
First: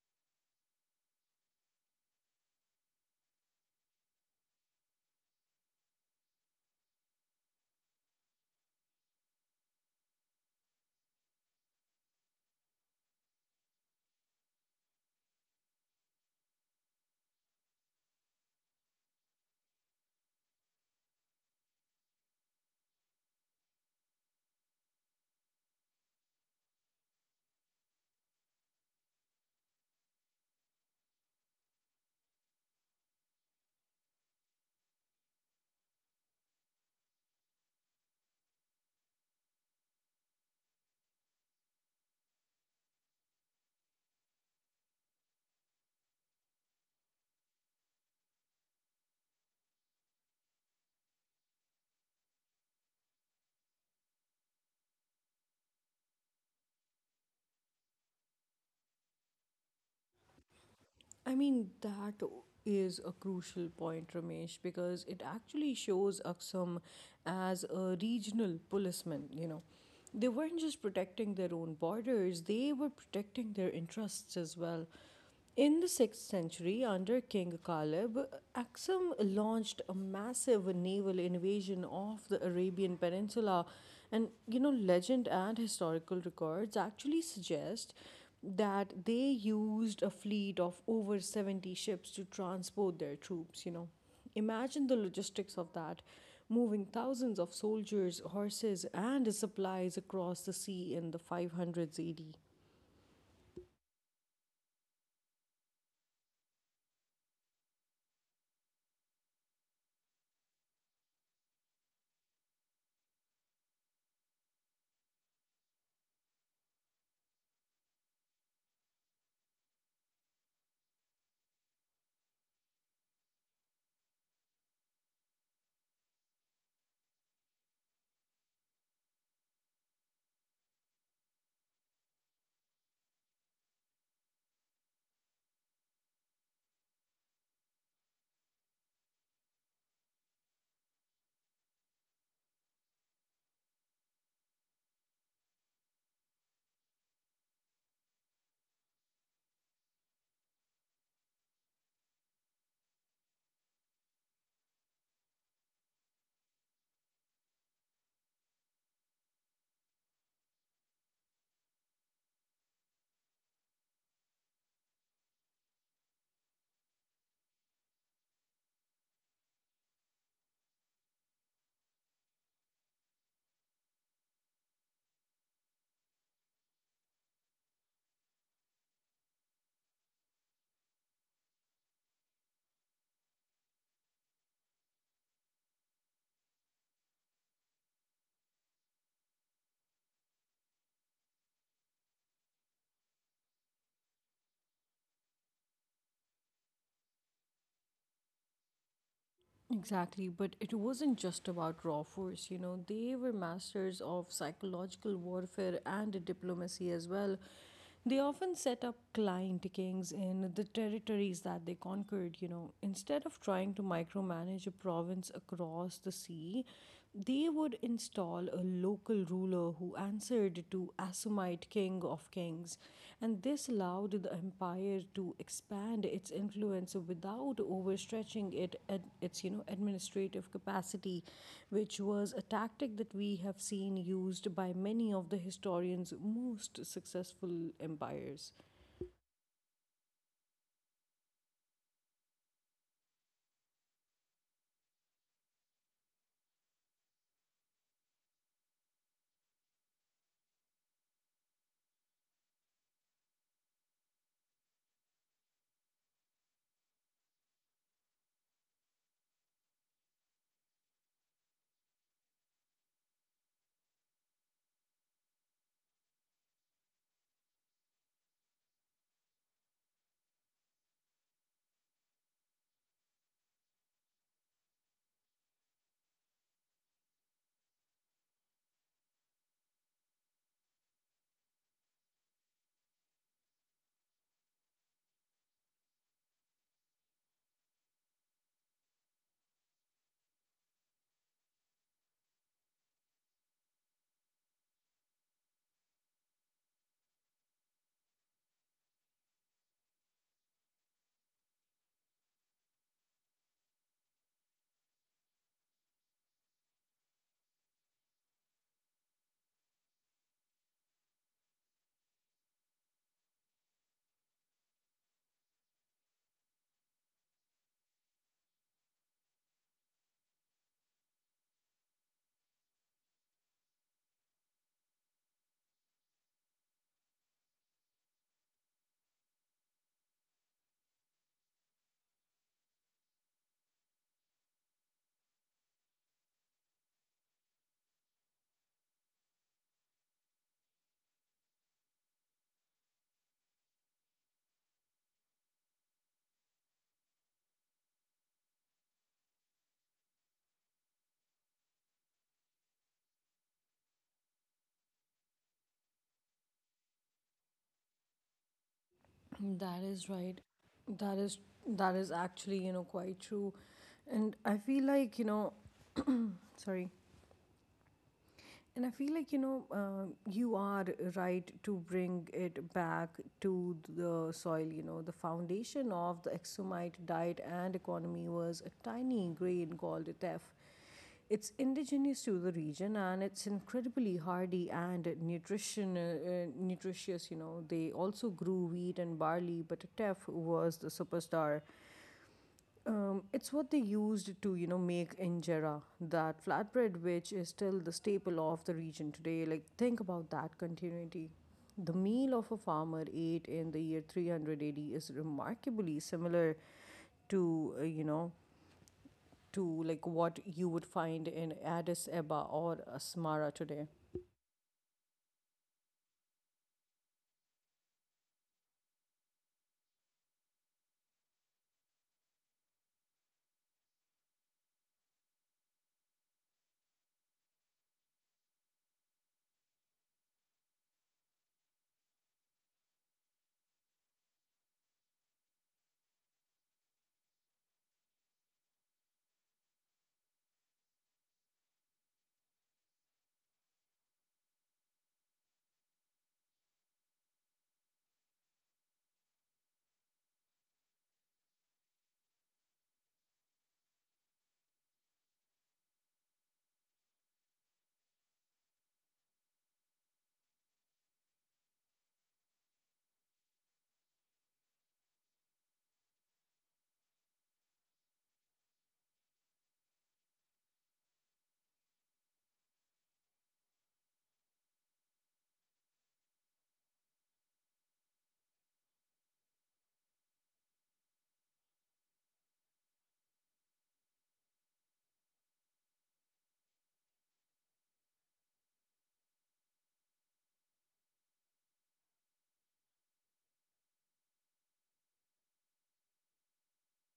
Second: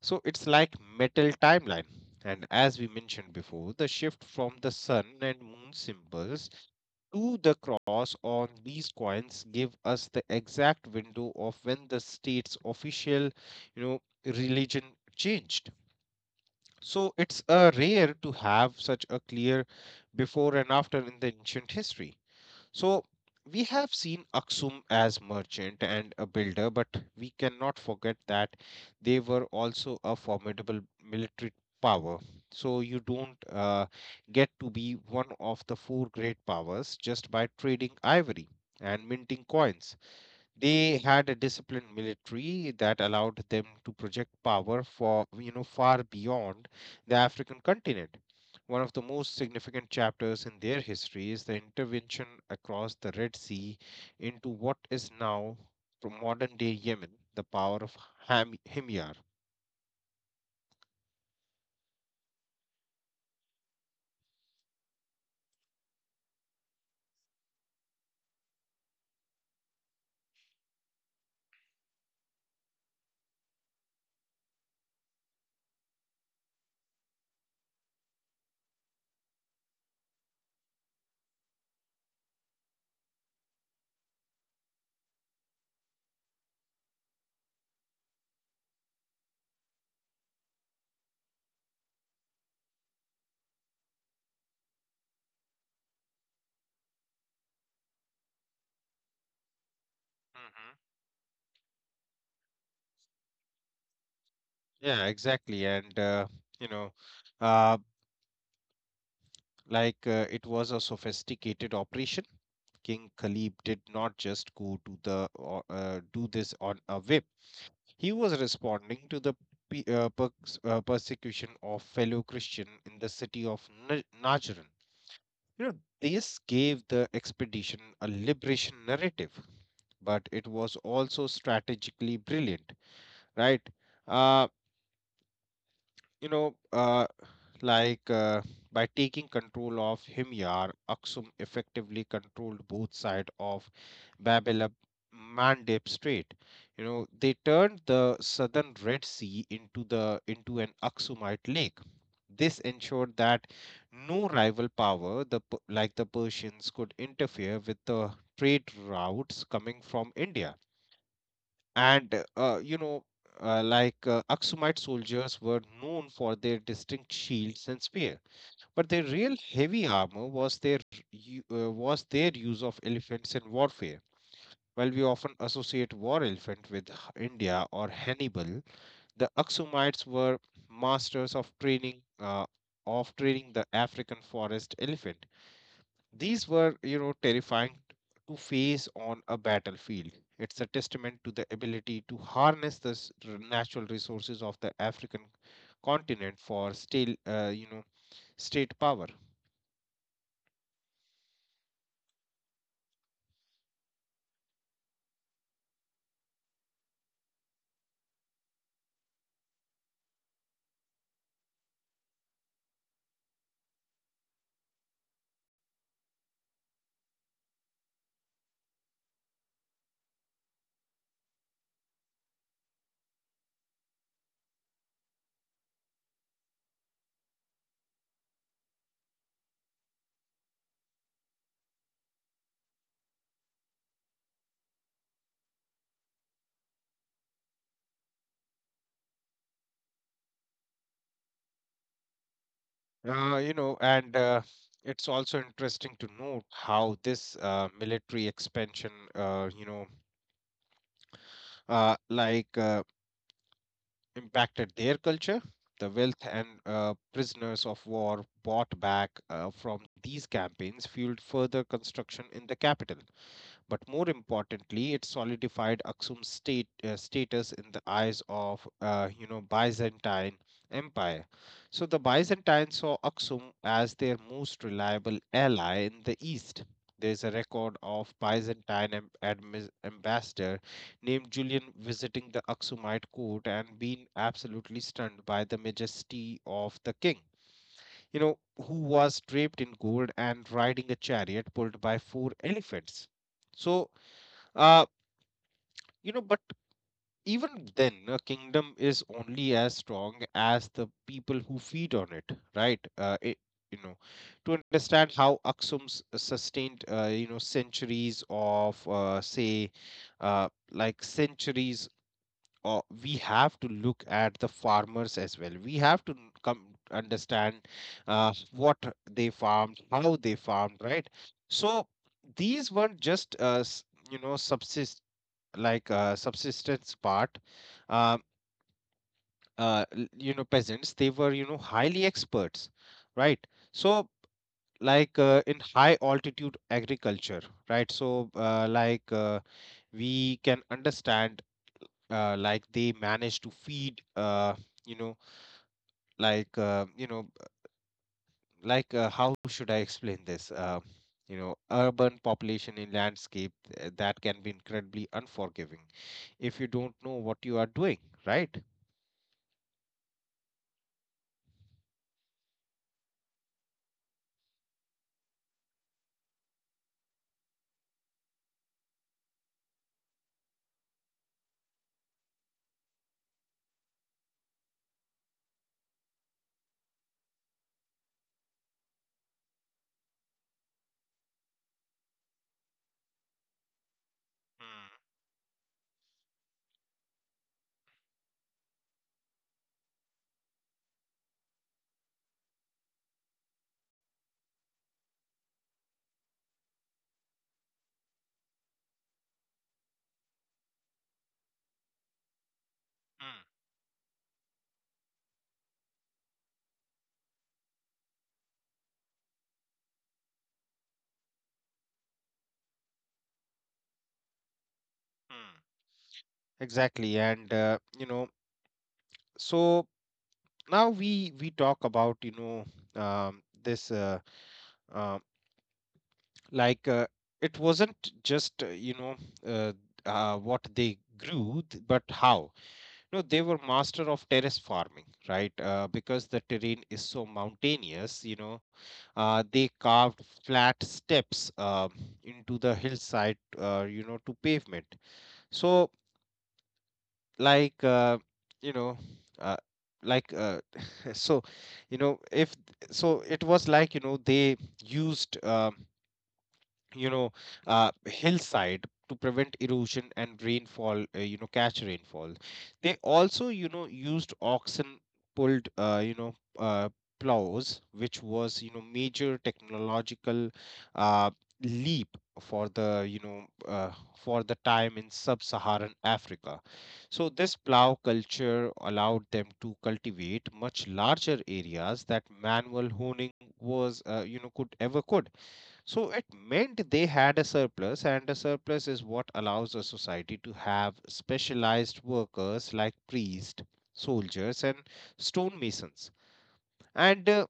So it's like metal timeline. And as we mentioned before, the shift from the sun and moon symbols to the cross on these coins give us the exact window of when the state's official, you know, religion changed. So it's uh, rare to have such a clear before and after in the ancient history. So we have seen Aksum as merchant and a builder, but we cannot forget that they were also a formidable military power. So you don't uh, get to be one of the four great powers just by trading ivory and minting coins. They had a disciplined military that allowed them to project power for, you know, far beyond the African continent. One of the most significant chapters in their history is the intervention across the Red Sea into what is now from modern day Yemen, the power of Ham- Himyar.
I mean, that is a crucial point, Ramesh, because it actually shows Aksum as a regional policeman, you know. They weren't just protecting their own borders, they were protecting their interests as well. In the sixth century, under King Caleb, Aksum launched a massive naval invasion of the Arabian Peninsula. And you know, legend and historical records actually suggest that they used a fleet of over seventy ships to transport their troops. You know, imagine the logistics of that, moving thousands of soldiers, horses, and supplies across the
Mhm.
sea in the five hundreds A D.
Yeah, exactly. And, uh, you know, uh, like uh, It was a sophisticated operation. King Khalib did not just go to the o- uh, do this on a whim. He was responding to the pe- uh, perse- uh, persecution of fellow Christian in the city of Na- Najran. You know, this gave the expedition a liberation narrative, but it was also strategically brilliant, right? Uh, you know, uh, Like uh, by taking control of Himyar, Aksum effectively controlled both sides of Babylon Mandeb Strait. You know, they turned the southern Red Sea into the into an Aksumite lake. This ensured that no rival power, the, P- like the Persians, could interfere with the trade routes coming from India. And uh, you know, uh, like uh, Aksumite soldiers were known for their distinct shields and spear. But their real heavy armor was their u- uh, was their use of elephants in warfare. While we often associate war elephant with H- India or Hannibal, the Aksumites were masters of training uh, of training the African forest elephant. These were, you know, terrifying to face on a battlefield. It's a testament to the ability to harness the s- r- natural resources of the African continent for still, uh, you know, state power.
Exactly, but it wasn't just about raw force, you know, they were masters of psychological warfare and diplomacy as well. They often set up client kings in the territories that they conquered, you know. Instead of trying to micromanage a province across the sea, they would install a local ruler who answered to Assamite king of kings, and this allowed the empire to expand its influence without overstretching it at its, you know, administrative capacity, which was a tactic that we have seen used by many of the historians' most successful empires.
Uh, you know, and uh, It's also interesting to note how this uh, military expansion, uh, you know, uh, like uh, impacted their culture. The wealth and uh, prisoners of war bought back uh, from these campaigns fueled further construction in the capital. But more importantly, it solidified Aksum's state, uh, status in the eyes of, uh, you know, Byzantine Empire. So the Byzantines saw Aksum as their most reliable ally in the east. There is a record of Byzantine am- admis- ambassador named Julian visiting the Aksumite court and being absolutely stunned by the majesty of the king, you know, who was draped in gold and riding a chariot pulled by four elephants. So uh, you know, but even then, a kingdom is only as strong as the people who feed on it, right? Uh, it, you know, to understand how Aksum's sustained, uh, you know, centuries of, uh, say, uh, like centuries, or we have to look at the farmers as well. We have to n- come understand uh, what they farmed, how they farmed, right? So these weren't just, uh, s- you know, subsist like uh, subsistence part uh, uh, l- you know peasants. They were, you know, highly experts, right? So like uh, in high altitude agriculture, right? So uh, like uh, we can understand uh, like they managed to feed uh, you know like uh, you know like uh, how should I explain this uh, you know urban population in landscape uh, that can be incredibly unforgiving if you don't know what you are doing, right?
That is right. That is that is actually, you know, quite true, and I feel like, you know sorry and I feel like, you know, uh, you are right to bring it back to the soil. You know, the foundation of the Exumite diet and economy was a tiny grain called teff. It's indigenous to the region and it's incredibly hardy and nutrition, uh, nutritious. You know, they also grew wheat and barley, but teff was the superstar. Um, it's what they used to, you know, make injera, that flatbread, which is still the staple of the region today. Like, think about that continuity. The meal of a
Mm,
farmer ate in the year three hundred A D is remarkably similar to, uh, you know, to like what you would find in Addis Ababa or Asmara today.
mm, Exactly, and uh, you know, so now we we talk about you know um, this uh, uh, like uh, it wasn't just uh, you know uh, uh, what they grew, th- but how. You know, they were master of terrace farming, right? Uh, because the terrain is so mountainous, you know, uh, they carved flat steps um into the hillside, uh, you know, to pavement. So like uh, you know uh, like uh, so you know if so it was like you know they used um, you know uh, hillside to prevent erosion and rainfall, uh, you know catch rainfall. They also, you know used oxen pulled, uh, you know uh, plows, which was, you know major technological, uh, leap for the, you know uh, for the time in sub-Saharan Africa. So this plow culture allowed them to cultivate much larger areas that manual honing was, uh, you know could ever could. So it meant they had a surplus, and a surplus is what allows a society to have specialized workers like priests, soldiers, and stonemasons. And uh,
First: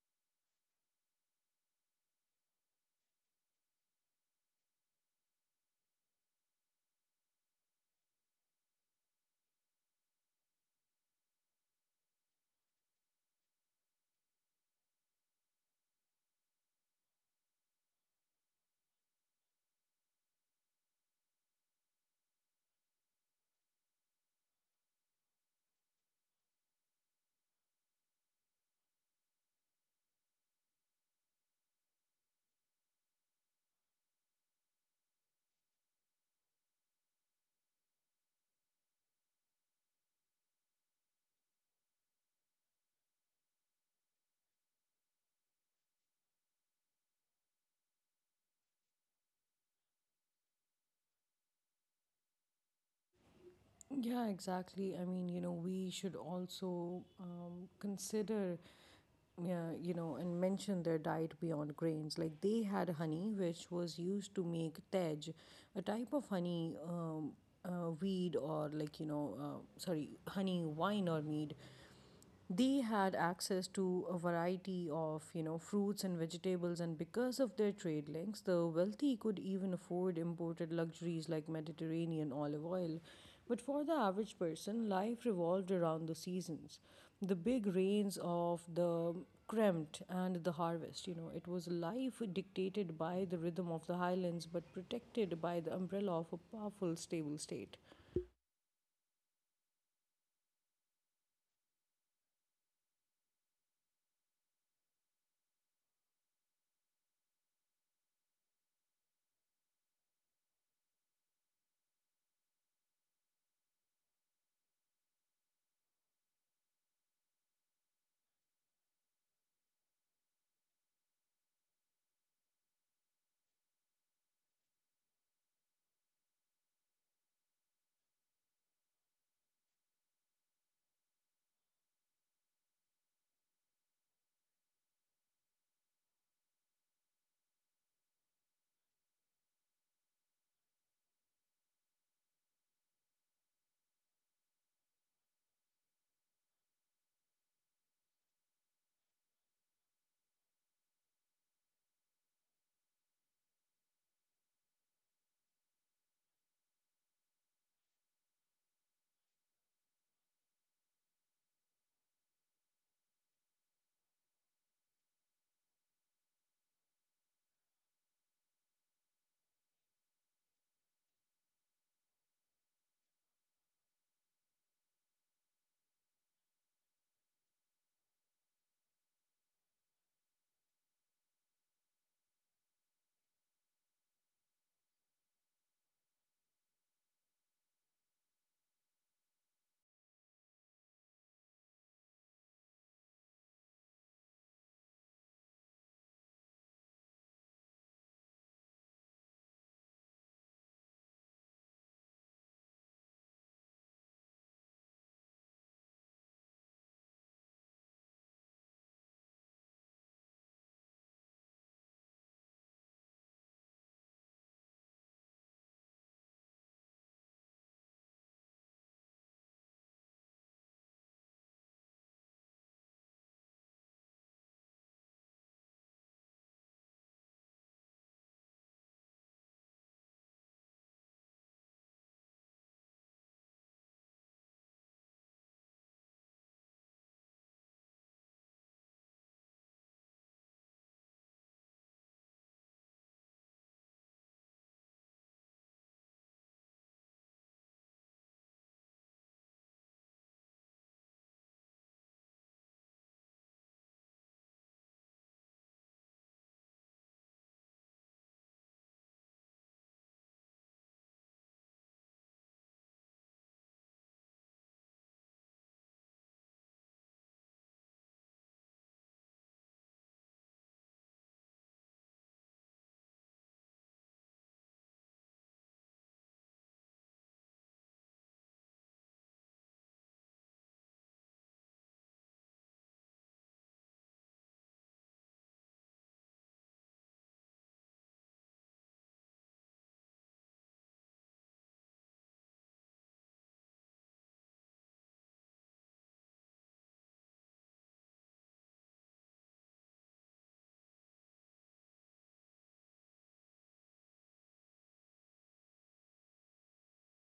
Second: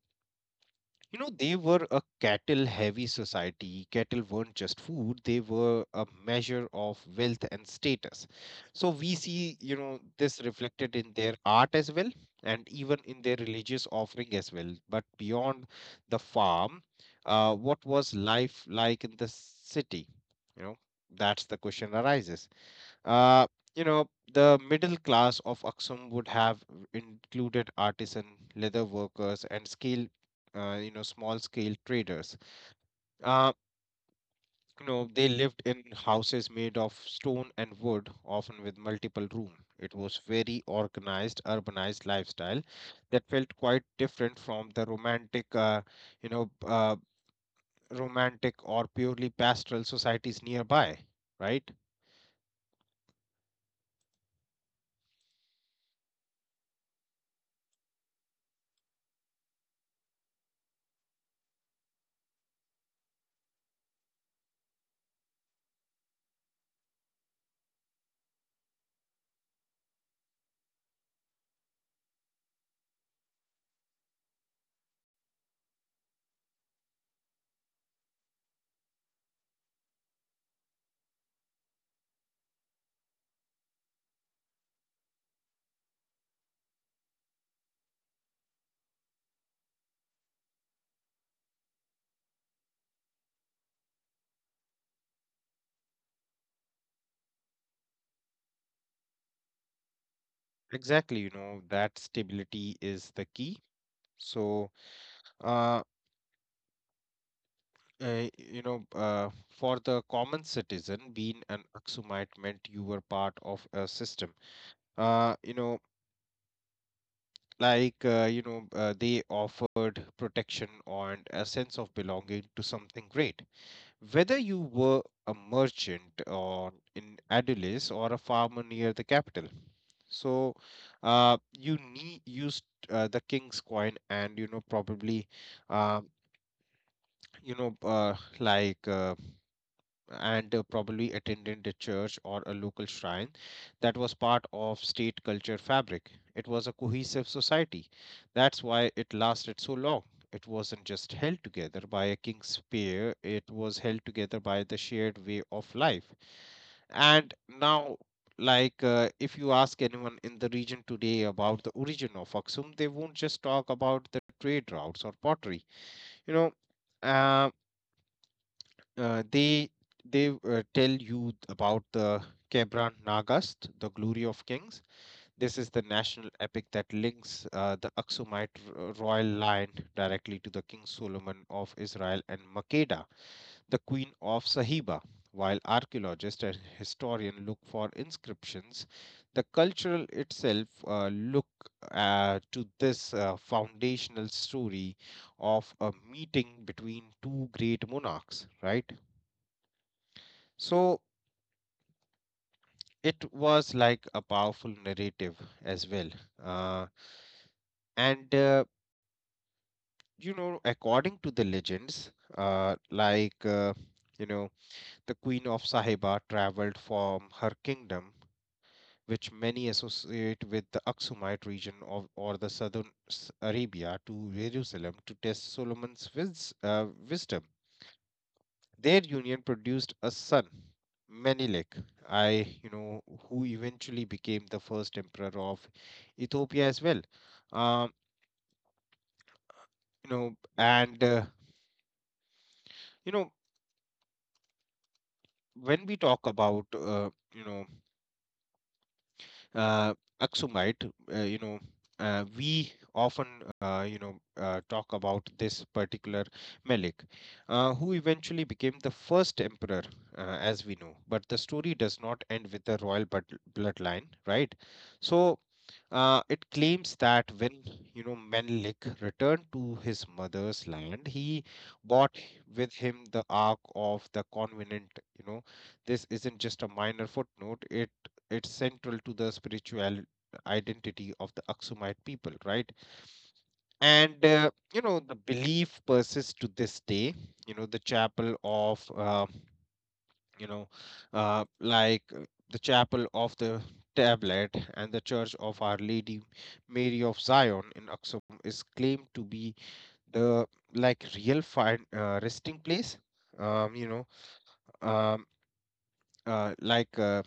you know, they were a cattle heavy society. Cattle weren't just food, they were a measure of wealth and status. So we see, you know, this reflected in their art as well and even in their religious offering as well. But beyond the farm, uh, what was life like in the city? You know, that's the question arises. Uh, you know, the middle class of Aksum would have included artisan, leather workers, and scale, uh, you know, small scale traders. Uh, you know, they lived in houses made of stone and wood, often with multiple rooms. It was very organized, urbanized lifestyle that felt quite different from the romantic, uh, you know, uh, romantic or purely pastoral societies nearby, right?
Yeah, exactly. I mean, you know, we should also um, consider, yeah, you know, and mentioned their diet beyond grains. Like they had honey, which was used to make tej, a type of honey um, uh, weed or like you know, uh, sorry, honey wine or mead. They had access to a variety of, you know, fruits and vegetables, and because of their trade links the wealthy could even afford imported luxuries like Mediterranean olive oil. But for the average person life revolved around the seasons, the big rains of the Krempt and the harvest. You know, it was a life dictated by the rhythm of the highlands but protected by the umbrella of a powerful stable state.
Exactly, you know, that stability is the key. So, uh, uh, you know, uh, for the common citizen, being an Aksumite meant you were part of a system. Uh, you know, like, uh, you know, uh, they offered protection and a sense of belonging to something great. Whether you were a merchant or in Adulis or a farmer near the capital. So, uh, you need used uh, the king's coin and, you know, probably, uh, you know, uh, like, uh, and uh, probably attended a church or a local shrine that was part of state culture fabric. It was a cohesive society. That's why it lasted so long. It wasn't just held together by a king's spear, it was held together by the shared way of life. And now, like, uh, if you ask anyone in the region today about the origin of Aksum, they won't just talk about the trade routes or pottery. You know, um, uh, they they uh, tell you about the Kebran Nagast, the glory of kings. This is the national epic that links uh, the Aksumite r- uh, royal line directly to the King Solomon of Israel and Makeda, the queen of Sahiba. While archaeologists and historians look for inscriptions, the cultural itself uh, look uh, to this uh, foundational story of a meeting between two great monarchs, right? So it was like a powerful narrative as well. Uh, and, uh, you know, according to the legends, uh, like, uh, you know, the Queen of Sahiba traveled from her kingdom, which many associate with the Aksumite region of, or the southern S- Arabia, to Jerusalem to test Solomon's wis- uh, wisdom. Their union produced a son, Menelik, I, you know, who eventually became the first emperor of Ethiopia as well. Um, you know, and uh, you know, when we talk about uh, you know uh, Aksumite, uh, you know, uh, we often uh, you know uh, talk about this particular Melik, uh, who eventually became the first emperor, uh, as we know. But the story does not end with the royal but- bloodline, right? So Uh, it claims that when, you know, Menelik returned to his mother's land, he brought with him the Ark of the Covenant. You know, this isn't just a minor footnote; it it's central to the spiritual identity of the Aksumite people, right? And uh, you know, the belief persists to this day. You know, the chapel of uh, you know, uh, like uh, the chapel of the tablet and the church of Our Lady Mary of Zion in Aksum is claimed to be the like real fine, uh, resting place, um, you know, um, uh, like uh,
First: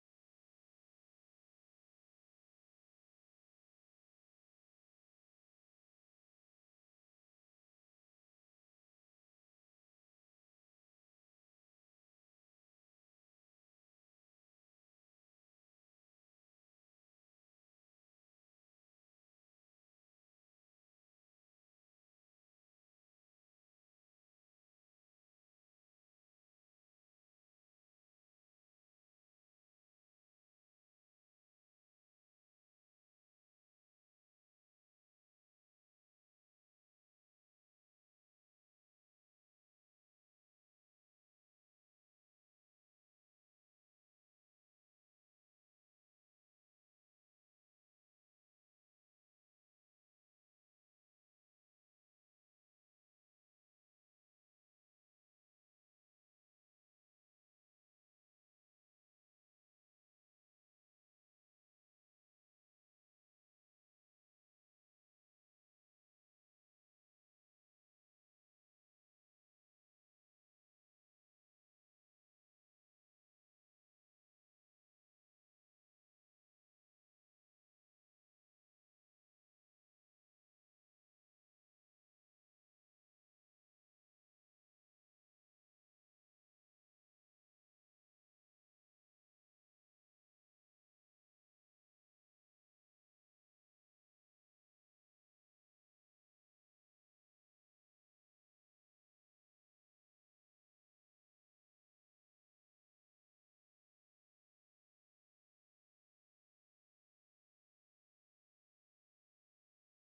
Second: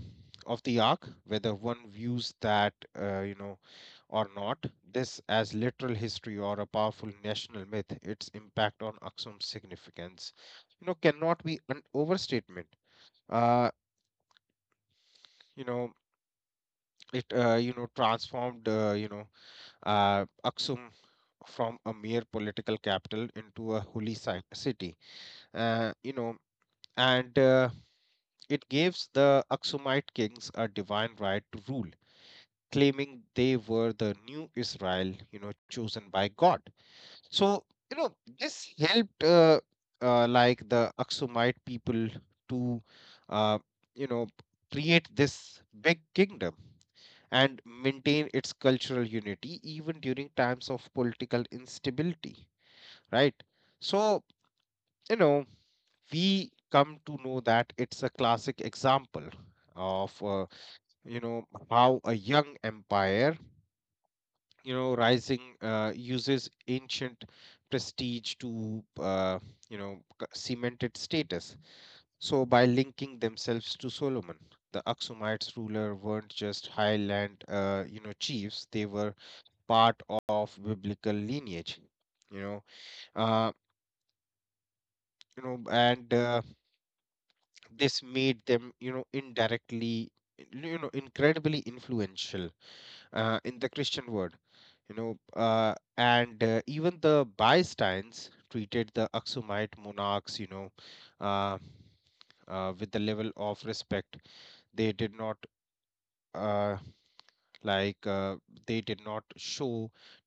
of the ark, whether one views that, uh, you know or not, this as literal history or a powerful national myth. Its impact on Aksum's significance, you know, cannot be an overstatement. Uh, you know it uh, you know transformed, uh, you know uh, Aksum from a mere political capital into a holy ci- city, uh, you know and uh, it gives the Aksumite kings a divine right to rule, claiming they were the new Israel, you know, chosen by God. So, you know, this helped, uh, uh, like the Aksumite people to, uh, you know create this big kingdom and maintain its cultural unity even during times of political instability, right? So, you know, we come to know that it's a classic example of, uh, you know, how a young empire, you know, rising uh, uses ancient prestige to, uh, you know, c- cement its status. So, by linking themselves to Solomon, the Aksumites ruler weren't just highland, uh, you know, chiefs, they were part of biblical lineage, you know uh, you know and uh, this made them, you know, indirectly, you know, incredibly influential uh, in the Christian world. You know uh, and uh, Even the Byzantines treated the Aksumite monarchs, you know, uh, uh, with the level of respect they did not, uh, like uh, they did not show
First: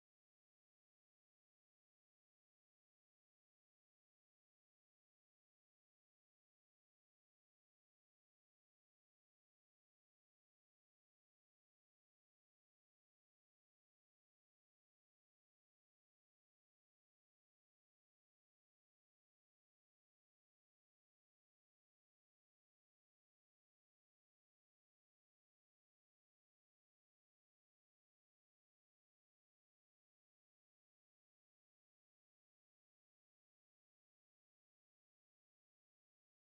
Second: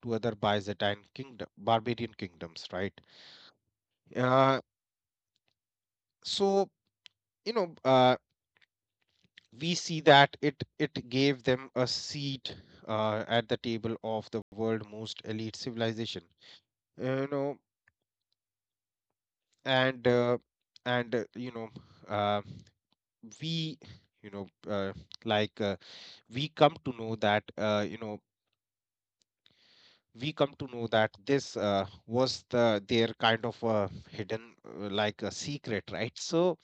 to other Byzantine kingdom barbarian kingdoms, right? uh, so you know uh, we see that it it gave them a seat uh, at the table of the world most elite civilization, you know. And uh, and uh, you know uh, we you know uh, like uh, we come to know that uh, you know We come to know that this uh, was the their kind of uh, hidden, uh, like a secret, right? So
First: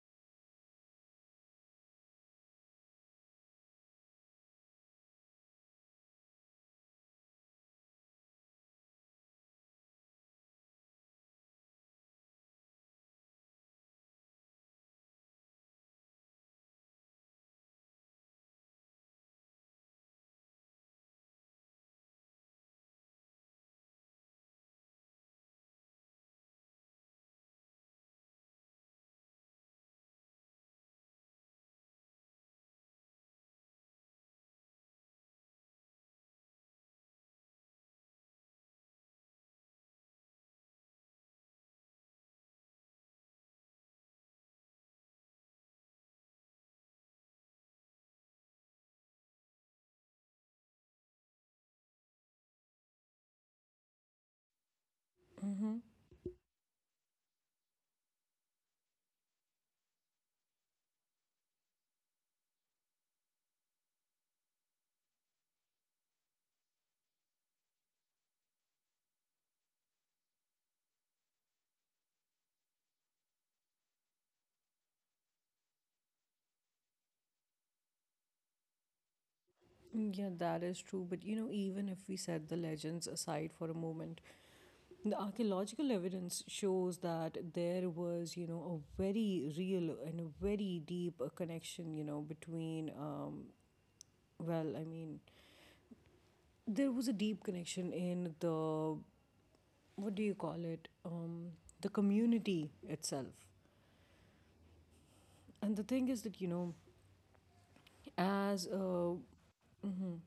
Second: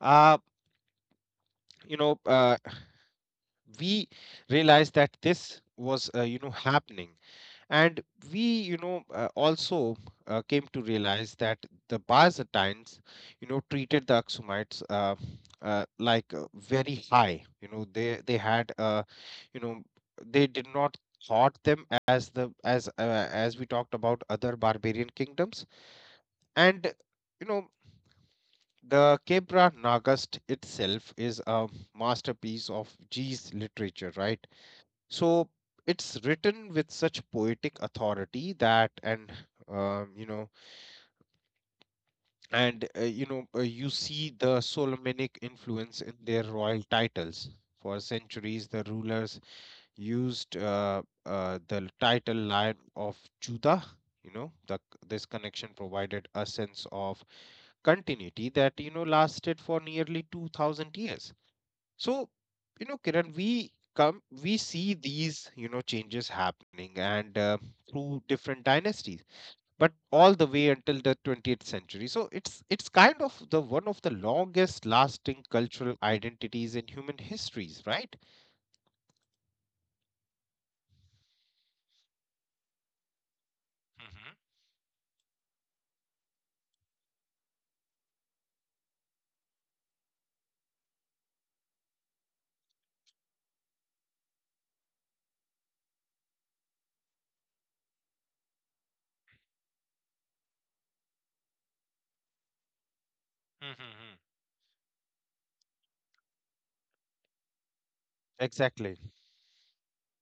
uh, you know uh, we realized that this was, uh, you know happening. And we, you know, uh, also uh, came to realize that the Byzantines, you know, treated the Aksumites, uh, uh, like uh, very high. You know, they they had, uh, you know, they did not thought them as the as uh, as we talked about other barbarian kingdoms. And you know, the Kebra Nagast itself is a masterpiece of G's literature, right? So it's written with such poetic authority that and um, you know and uh, you know uh, you see the Solomonic influence in their royal titles. For centuries the rulers used, uh, uh, the title lion of Judah, you know, the, this connection provided a sense of continuity that, you know, lasted for nearly two thousand years. So, you know, Kiran, we come, we see these, you know, changes happening, and uh, through different dynasties, but all the way until the twentieth century. So it's it's kind of the one of the longest lasting cultural identities in human histories, right?
Yeah, that is true. But you know, even if we set the legends aside for a moment,
Mm-hmm.
the archaeological evidence shows that there was, you know, a very real and a very deep uh, connection, you know, between, um, well, I mean, there was a deep connection in the, what do you call it, um, the community itself.
Mm-hmm.
And the thing is that, you know, as,
Exactly.
uh, mhm.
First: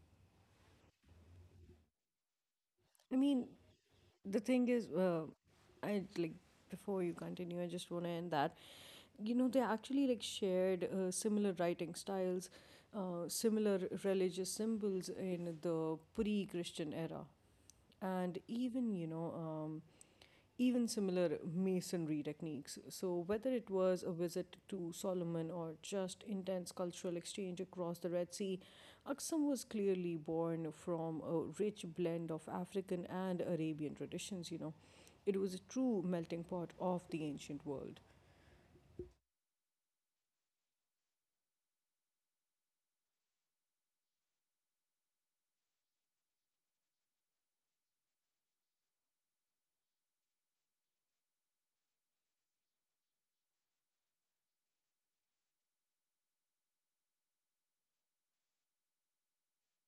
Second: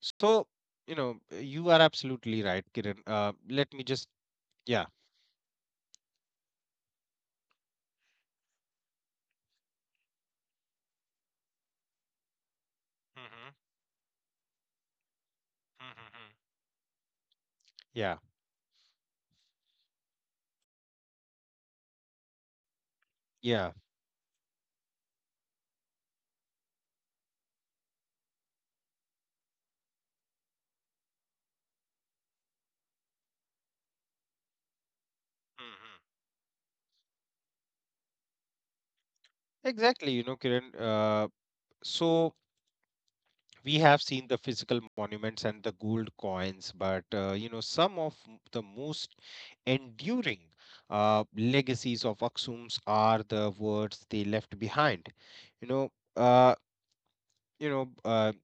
So, you know, you are absolutely right, Kiran.
I
Uh,
mean,
let me just,
the thing is,
yeah.
uh, I like Before you continue, I just want to end that, you know, they actually like shared uh, similar writing styles, uh,
Mm-hmm.
similar religious symbols in the
Mm-hmm.
pre-Christian era,
Yeah,
and even, you know um, even similar masonry techniques. So whether it
yeah.
was a visit to Solomon or just intense cultural exchange across the Red Sea, Aksum was clearly born from a rich blend of African and Arabian traditions. You know, it was a
Mm-hmm.
true melting pot of the ancient world.
Exactly, you know, Kiran. Uh, so we have seen the physical monuments and the gold coins, but, uh, you know, some of m- the most enduring uh, legacies of Aksums are the words they left behind, you know. uh, you know uh,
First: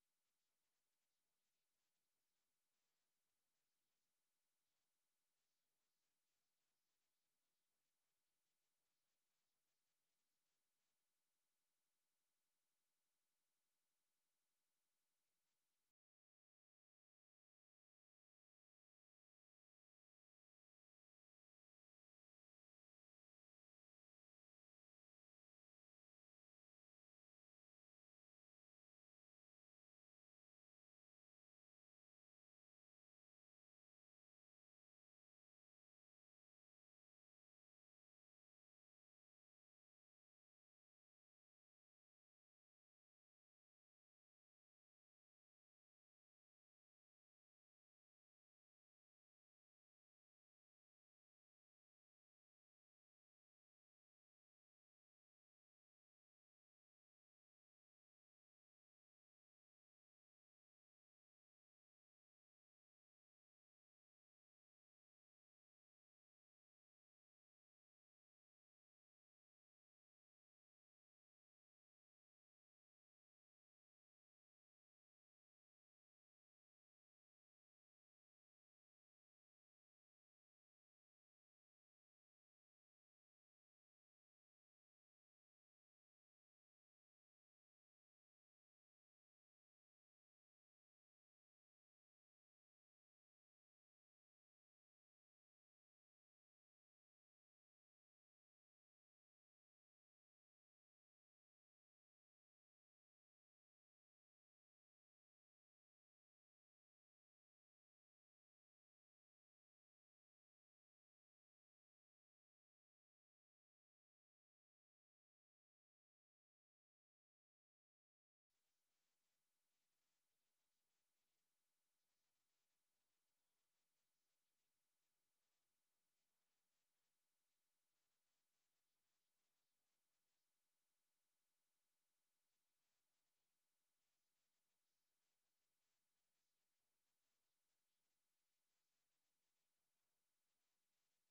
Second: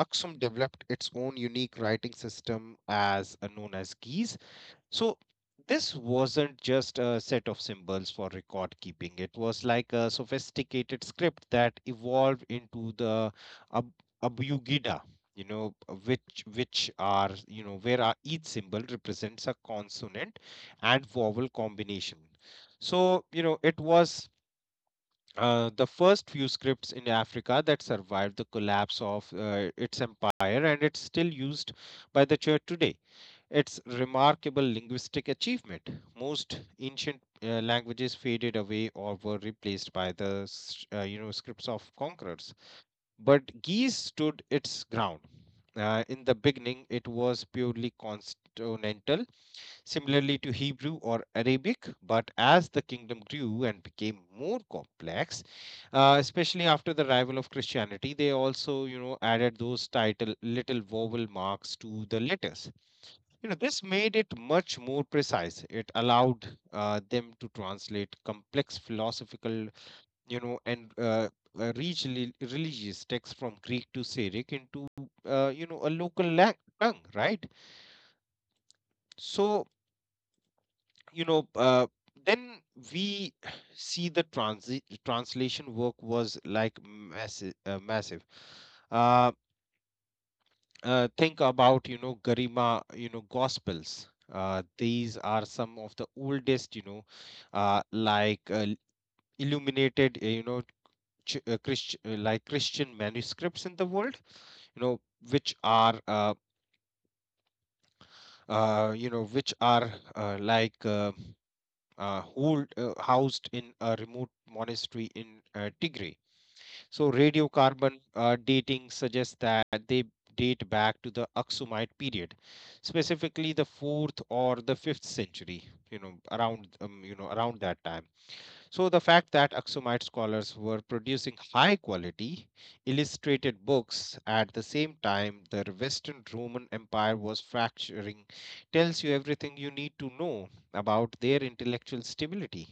Aksum developed its own unique writing system as, uh, known as Geese. So this wasn't just a set of symbols for record keeping. It was like a sophisticated script that evolved into the Ab- Abugida, you know, uh, which which are, you know, where are each symbol represents a consonant and vowel combination. So you know it was. Uh, the first few scripts in Africa that survived the collapse of uh, its empire, and it's still used by the church today. It's remarkable linguistic achievement. Most ancient uh, languages faded away or were replaced by the s- uh, you know scripts of conquerors. But Geese stood its ground. Uh, in the beginning, it was purely consonantal, similarly to Hebrew or Arabic. But as the kingdom grew and became more complex, uh, especially after the arrival of Christianity, they also, you know, added those title little vowel marks to the letters, you know. This made it much more precise. It allowed uh, them to translate complex philosophical, you know, and uh, uh, rich reli- religious texts from Greek to Syriac into, uh, you know, a local lang- tongue, right? So, you know, uh, then we see the transi- translation work was like massive. Uh, massive. Uh, uh, think about, you know, Garima, you know, gospels. Uh, these are some of the oldest, you know, uh, like uh, illuminated, uh, you know ch- uh, Christ- uh, like christian manuscripts in the world, you know, which are, uh, uh, you know which are, uh, like uh, uh, hold uh, housed in a remote monastery in uh, Tigray. So radiocarbon uh, dating suggests that they date back to the Aksumite period, specifically the fourth or the fifth century, you know, around, um, you know around that time. So the fact that Aksumite scholars were producing high quality illustrated books at the same time the Western Roman Empire was fracturing tells you everything you need to know about their intellectual stability.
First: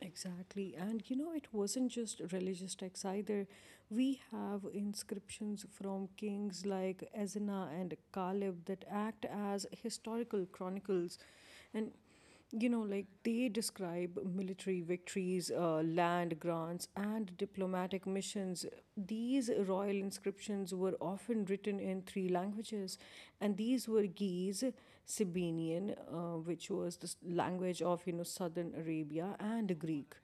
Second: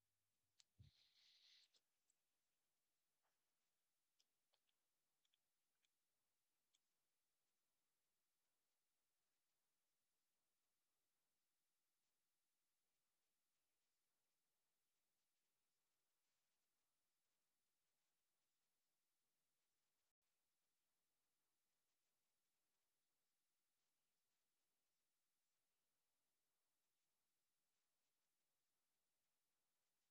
Exactly. And you know, it wasn't just religious texts either. We have inscriptions from kings like Ezna and Caleb that act as historical chronicles. And you know, like they describe military victories, uh, land grants, and diplomatic missions. These royal inscriptions were often written in three languages, and these were Geese, Sabinian, uh, which was the s- language of, you know, southern Arabia, and Greek.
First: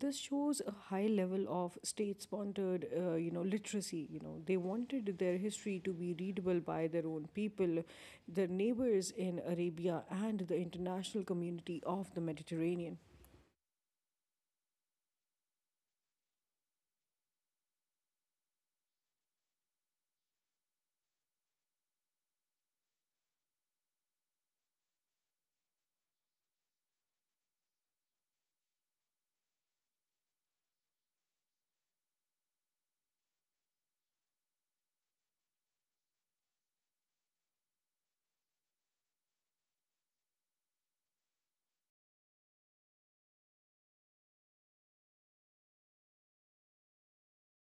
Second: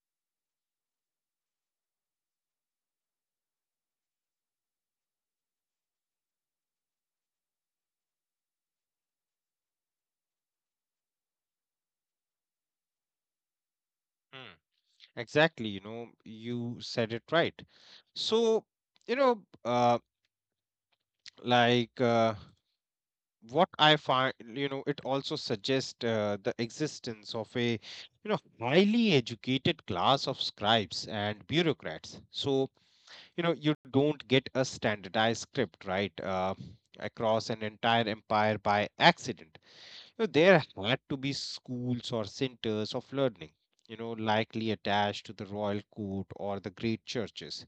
This shows a high level of state-sponsored, uh, you know, literacy. You know, they wanted their history to be readable by their own people, their neighbors in Arabia, and the international community of the Mediterranean.
Exactly, you know, you said it right. So, you know, uh, like uh, what I find, you know, it also suggests uh, the existence of a, you know, highly educated class of scribes and bureaucrats. So, you know, you don't get a standardized script, right, uh, across an entire empire by accident. So there had to be schools or centers of learning, you know, likely attached to the royal court or the great churches.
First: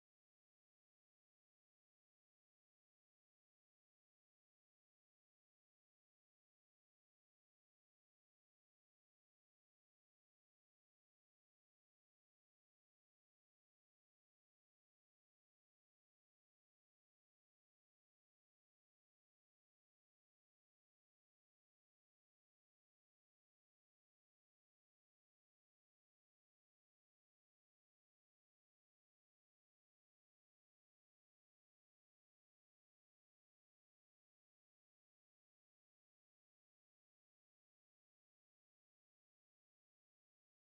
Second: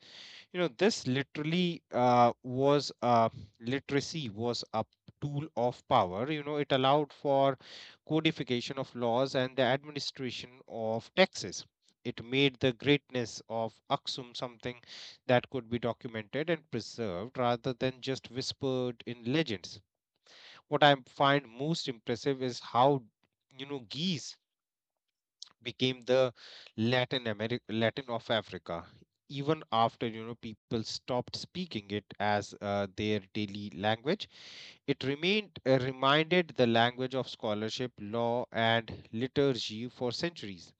You know, this literally uh, was uh, literacy was a tool of power. You know, it allowed for codification of laws and the administration of taxes. It made the greatness of Aksum something that could be documented and preserved rather than just whispered in legends What I find most impressive is how, you know, geese became the Latin America, Latin of Africa, even after, you know, people stopped speaking it as uh, their daily language. It remained uh, reminded the language of scholarship, law, and liturgy for centuries.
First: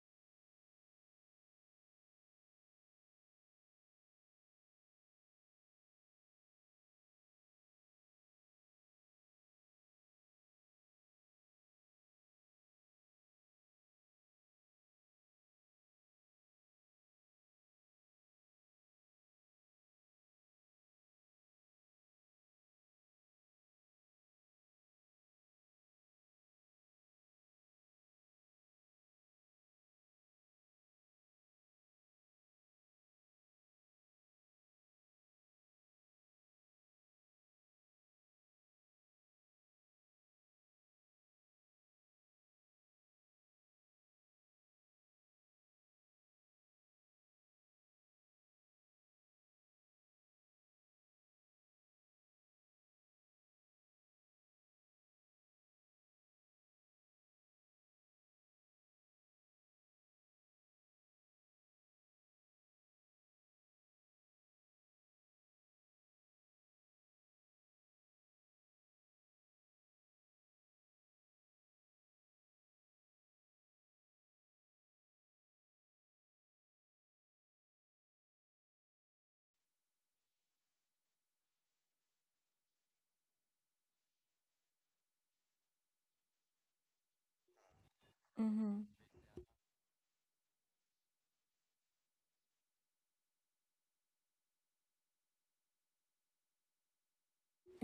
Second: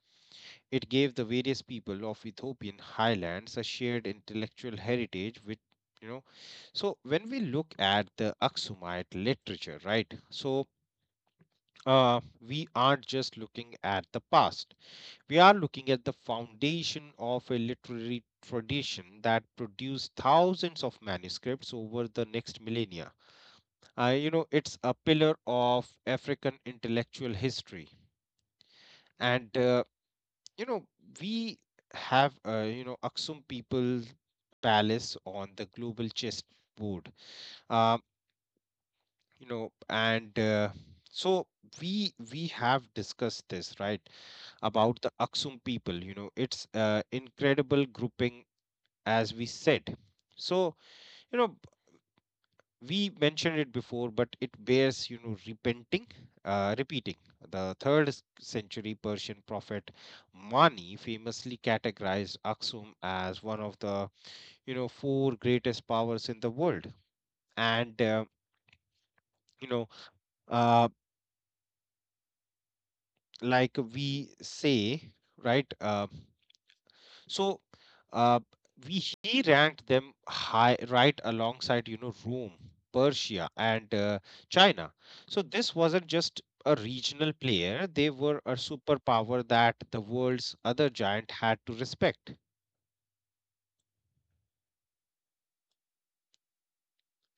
It gave the various people of Ethiopian highlands a shared intellectual heritage, which you know so when we look at the Aksumite literature, right? So uh, we aren't just looking at the past. We are looking at the foundation of a literary tradition that produced thousands of manuscripts over the next millennia. Uh, you know, it's a pillar of African intellectual history. And, uh, you know, we have, uh, you know, Aksum people palace on the global chessboard. Um, you know, and uh, so we we have discussed this, right? About the Aksum people. You know, it's uh, incredible grouping, as we said. So, you know, we mentioned it before, but it bears, you know, repenting, uh, repeating. The third s- century Persian prophet Mani famously categorized Aksum as one of the, you know, four greatest powers in the world. And, uh, you know, uh, like we say, right? Uh, So uh, we He ranked them high, right alongside, you know, Rome, Persia, and uh, China. So this wasn't just a regional player; they were a superpower that the world's other giant had to respect.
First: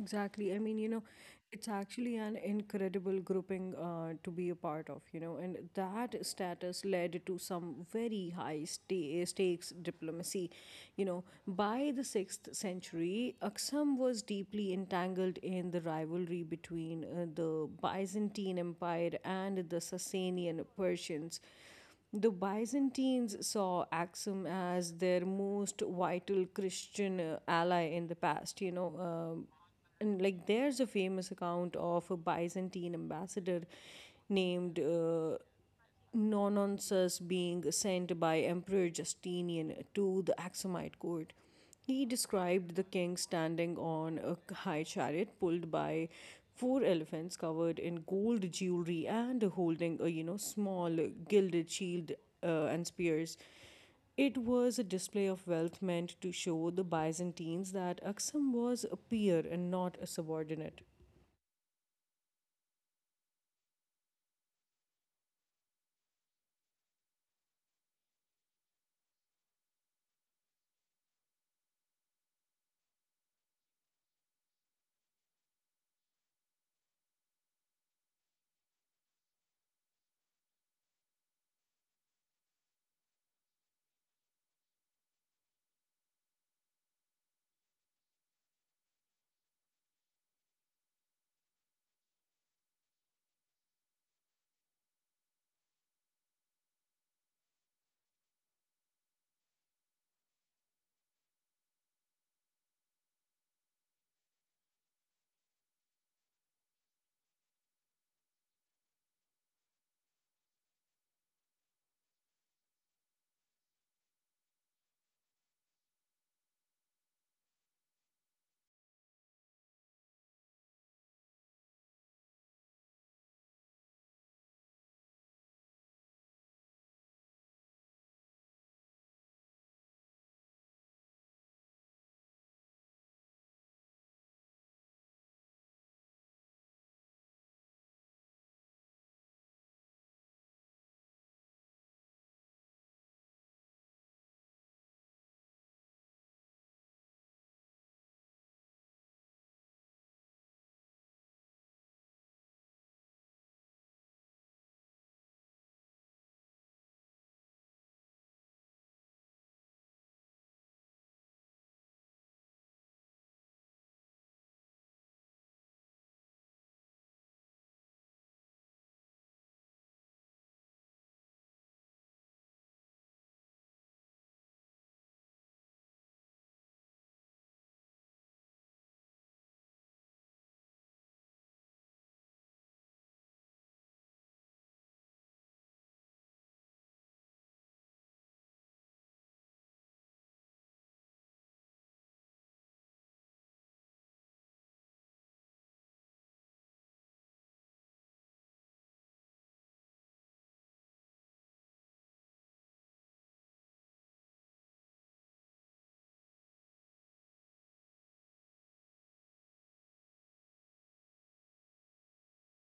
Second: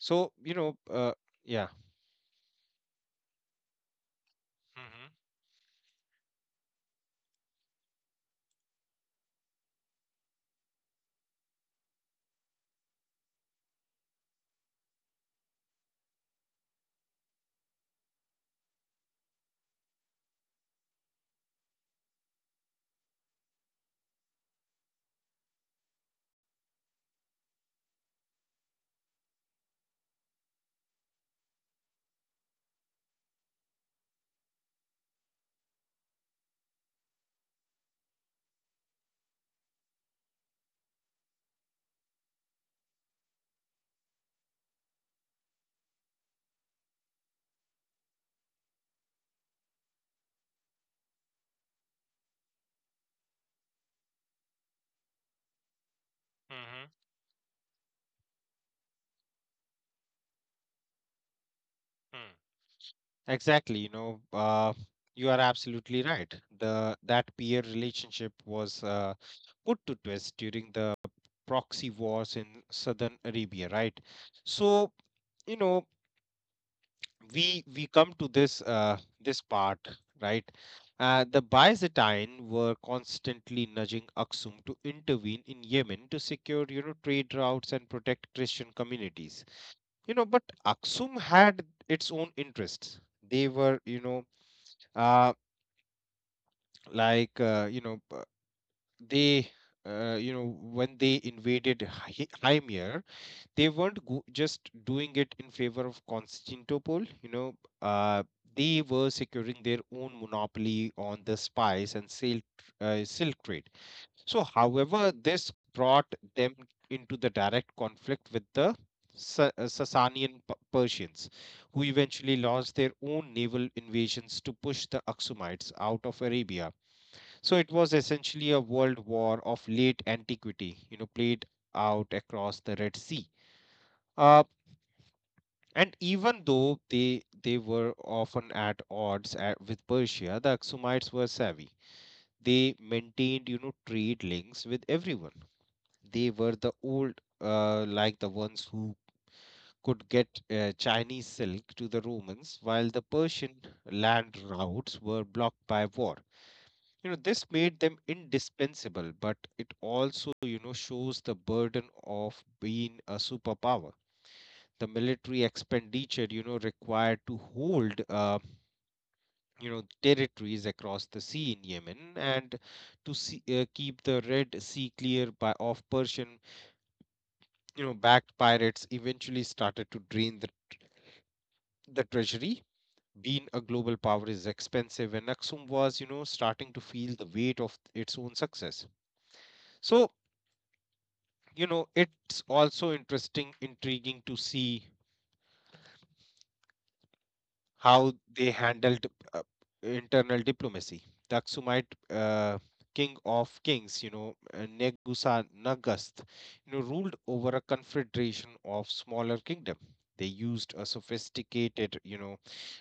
So, you
I mean,
know,
you know,
uh,
it's
yeah.
actually an incredible grouping uh, to be a part of,
Hmm.
you know, and that status led to some very high sta- stakes diplomacy. You know, by the sixth century, Aksum was deeply entangled in the rivalry between uh, the Byzantine Empire and the Sasanian Persians. The Byzantines saw Axum as their most vital Christian uh, ally in the past, you know. Um, and like, there's a famous account of a Byzantine ambassador named uh, Nononsus being sent by Emperor Justinian to the Axumite court. He described the king standing on a high chariot pulled by four elephants covered in gold jewelry and holding a, you know, small gilded shield uh, and spears. It was a display of wealth meant to show the Byzantines that Aksum was a peer and not a subordinate.
Hmm. Exactly, you know, uh, you are absolutely right. The that peer relationship was uh, put to twist during the proxy wars in southern Arabia, right? So, you know, we we come to this uh, this part, right? Uh, the Byzantine were constantly nudging Aksum to intervene in Yemen to secure, you know, trade routes and protect Christian communities. You know, but Aksum had its own interests. They were, you know, uh, like uh, you know uh, they uh, you know, when they invaded Hy- Hymir, they weren't go- just doing it in favor of Constantinople, you know. uh, they were securing their own monopoly on the spice and silk uh, silk trade. So however, this brought them into the direct conflict with the Sa- uh, Sasanian P- Persians, who eventually launched their own naval invasions to push the Aksumites out of Arabia. So it was essentially a world war of late antiquity, you know, played out across the Red Sea. Uh, and even though they they were often at odds at, with Persia, the Aksumites were savvy. They maintained, you know, trade links with everyone. They were the old, uh, like the ones who could get uh, Chinese silk to the Romans, while the Persian land routes were blocked by war. You know, this made them indispensable, but it also, you know, shows the burden of being a superpower. The military expenditure, you know, required to hold uh, you know, territories across the sea in Yemen, and to see, uh, keep the Red Sea clear by of Persian, you know, backed pirates, eventually started to drain the, the treasury. Being a global power is expensive, and Aksum was, you know, starting to feel the weight of its own success. So, you know, it's also interesting intriguing to see how they handled uh, internal diplomacy. The Aksumite uh, king of kings, you know, uh, negusa nagast, you know, ruled over a confederation of smaller kingdom. They used a sophisticated you know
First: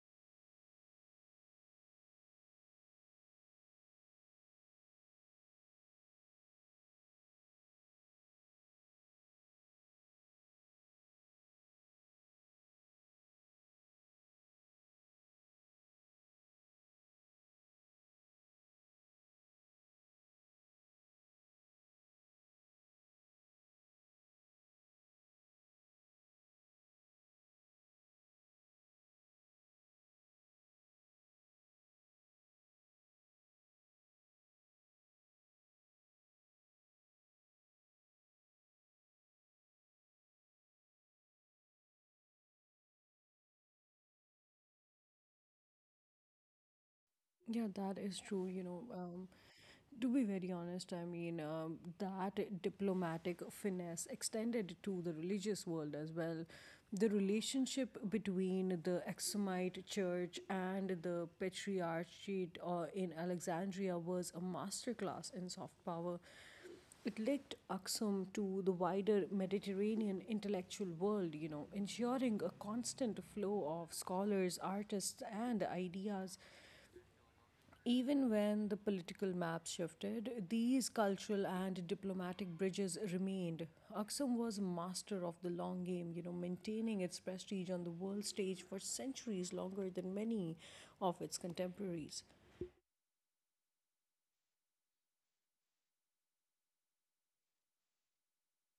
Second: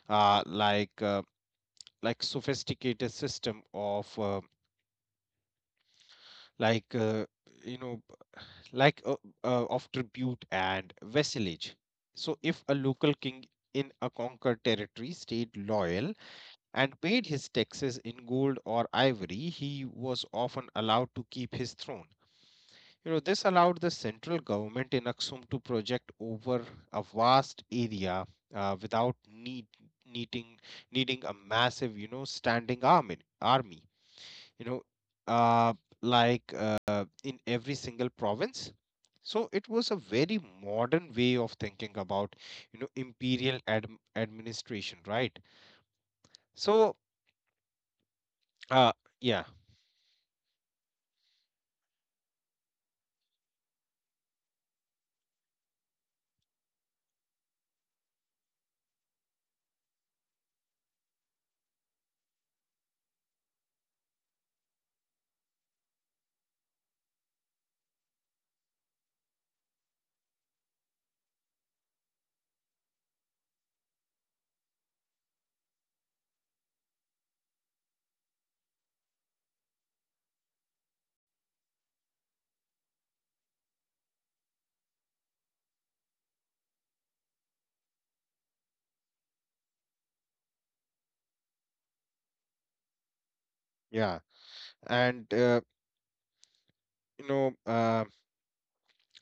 uh, like uh, like sophisticated system of uh, like uh, you know like uh, uh, of tribute and vassalage. So, if a local king in a conquered territory stayed loyal and paid his taxes in gold or ivory, he was often allowed to keep his throne. You know, this allowed the central government in Aksum to project over a vast area uh, without need, needing needing a massive, you know, standing army. Army, you know, uh, like uh, in every single province. So it was a very modern way of thinking about, you know, imperial adm administration, right? So,
Yeah, that is true. You
uh,
know,
yeah,
um, to be very honest, I mean, um, that diplomatic finesse extended to the religious world as well. The relationship between the Aksumite church and the Patriarchate uh, in Alexandria was a masterclass in soft power. It linked Aksum to the wider Mediterranean intellectual world, you know, ensuring a constant flow of scholars, artists, and ideas. Even when the political map shifted, these cultural and diplomatic bridges remained. Aksum was a master of the long game, you know, maintaining its prestige on the world stage for centuries longer than many of its contemporaries.
yeah, and uh, you know, uh,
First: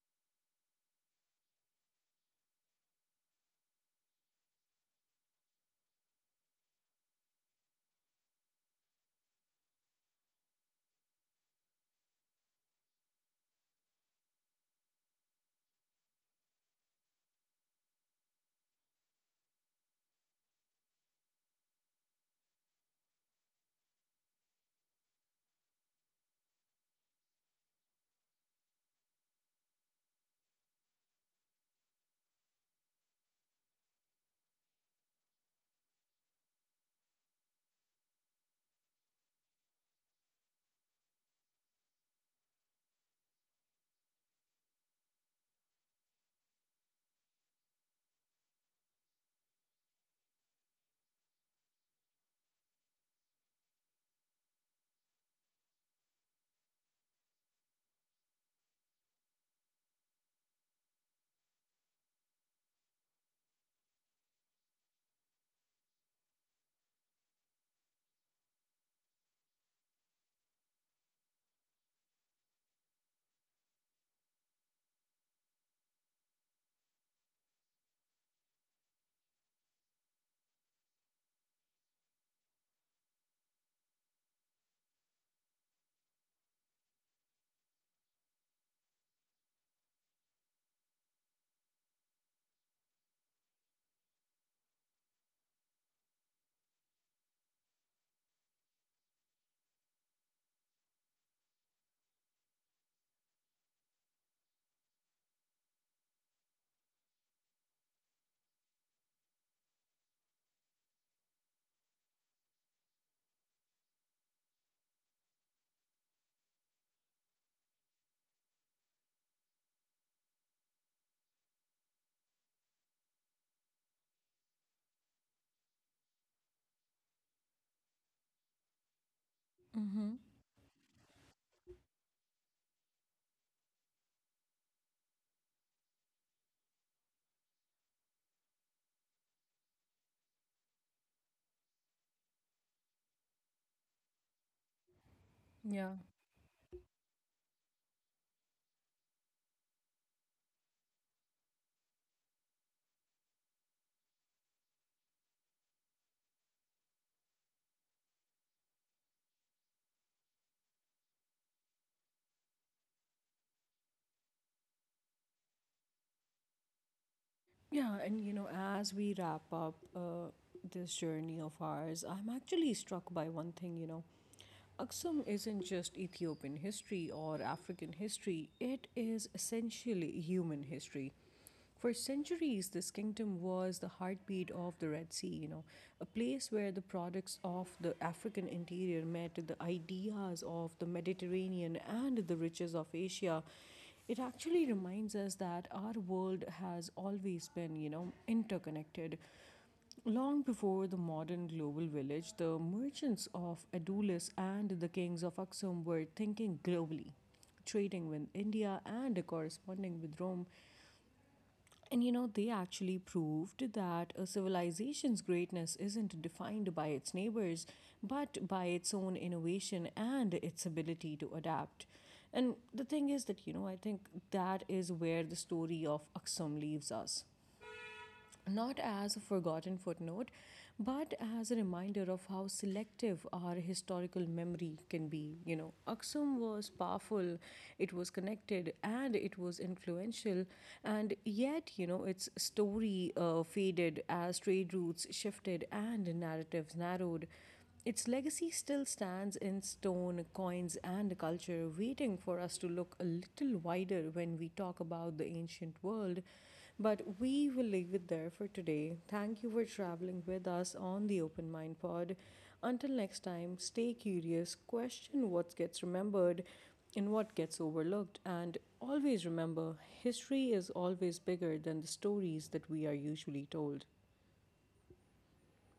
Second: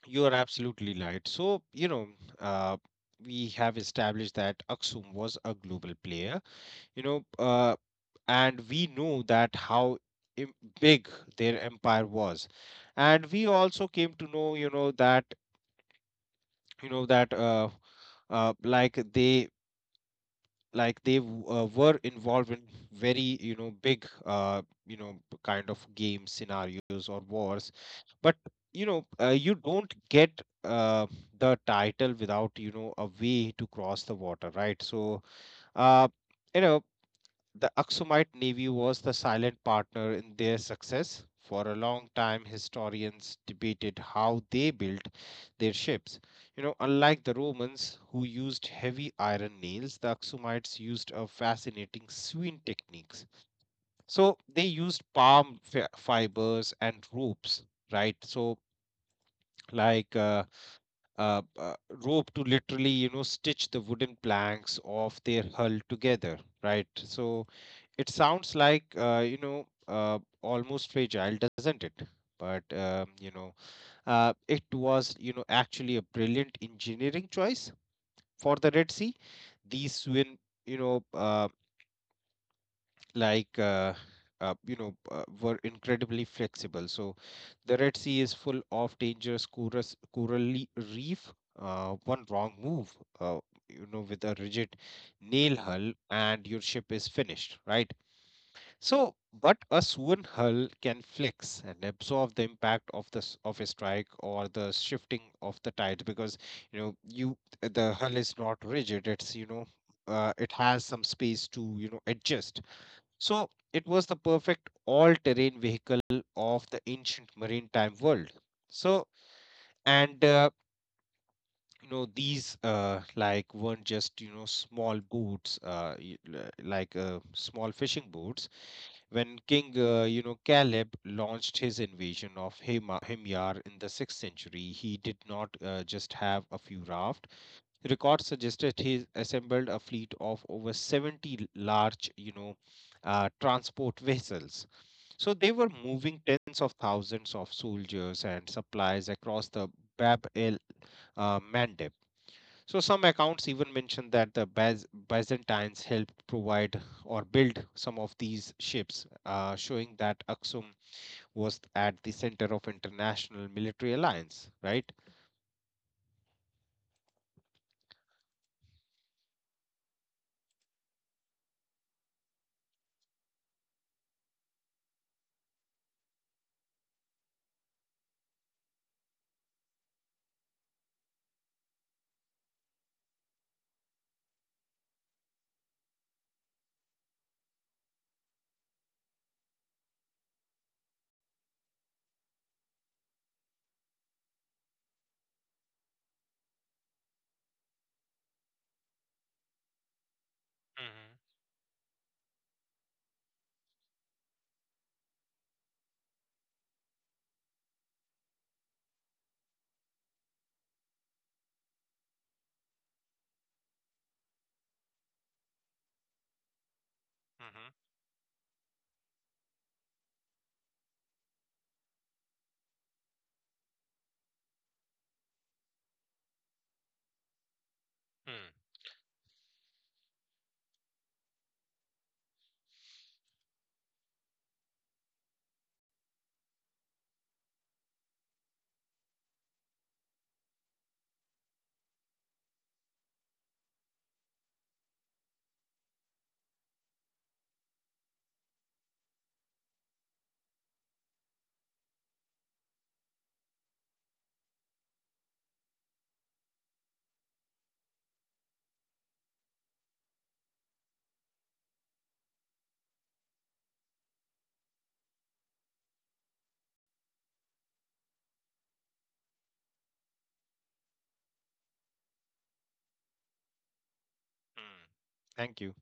you are absolutely right. So, you know, uh, we have established that Aksum was a global player. You know, uh, and we knew that how im- big their empire was, and we also came to know, you know, that you know that uh, uh, like they like they w- uh, were involved in very, you know, big, uh, you know, kind of game scenarios or wars. But, you know, uh, you don't get uh, the title without, you know, a way to cross the water, right? So, uh, you know The Aksumite Navy was the silent partner in their success. For a long time, historians debated how they built their ships. You know, unlike the Romans, who used heavy iron nails, the Aksumites used a fascinating sewing techniques. So they used palm fi- fibers and ropes, right? So like uh, uh, uh, rope to literally, you know, stitch the wooden planks of their hull together, right? So it sounds like, uh, you know, uh, almost fragile, doesn't it? But um, you know, uh, it was, you know, actually a brilliant engineering choice for the Red Sea. These swim, you know, uh, like uh, uh, you know, uh, were incredibly flexible. So the Red Sea is full of dangerous coral coral le- reef. Uh, one wrong move, uh, you know, with a rigid nail hull, and your ship is finished, right? So, but a Suvan hull can flex and absorb the impact of the s- of a strike or the shifting of the tide, because, you know, you the hull is not rigid. It's, you know, uh, it has some space to, you know, adjust. So it was the perfect all-terrain vehicle of the ancient maritime world. So, and uh, you know, these uh, like weren't just, you know, small boats, uh, y- l- like uh, small fishing boats.
Mm-hmm.
When King, uh, you know, Caleb launched his invasion of Hema- Himyar in the sixth century, he did not uh, just have a few raft. Records suggested he assembled a fleet of over seventy large, you know, uh, transport vessels.
Yeah.
So they were moving tens of thousands of soldiers and supplies across the Bab el uh, Mandeb. So some accounts even mention that the Baz- Byzantines helped provide or build some of these ships, uh, showing that Aksum was at the center of international military alliance. Right?
Yeah, and you know, as we wrap up uh, this journey of ours, I'm actually struck by one thing, you know. Aksum isn't just Ethiopian history or African history, it is essentially human history. For centuries, this kingdom was the heartbeat of the Red Sea, you know, a place where the products of the African interior met the ideas of the Mediterranean and the riches of Asia. It actually reminds us that our world has always been, you know, interconnected. Long before the
Mm-hmm.
modern global village, the merchants of Adulis and the kings of Aksum were thinking globally, trading with India and corresponding with Rome, and you know, they actually proved that a civilization's greatness isn't defined by its neighbors,
Mm-hmm.
but by its own innovation and its ability to adapt. And the thing is that, you know, I think that is where the story of Aksum leaves us, not as a forgotten footnote, but as a reminder of how selective our historical memory can be. You know, Aksum was powerful, it was connected, and it was influential, and yet, you know, its story uh, faded as trade routes shifted and narratives narrowed. Its legacy still stands in stone, coins, and culture, waiting for us to look a little wider when we talk about the ancient world. But we will leave it there for today. Thank you for traveling with us on the Open Mind Pod. Until next time, stay curious, question what gets remembered and what gets overlooked, and always remember history is always bigger than the stories that we are usually told.
Mm-hmm. Thank you.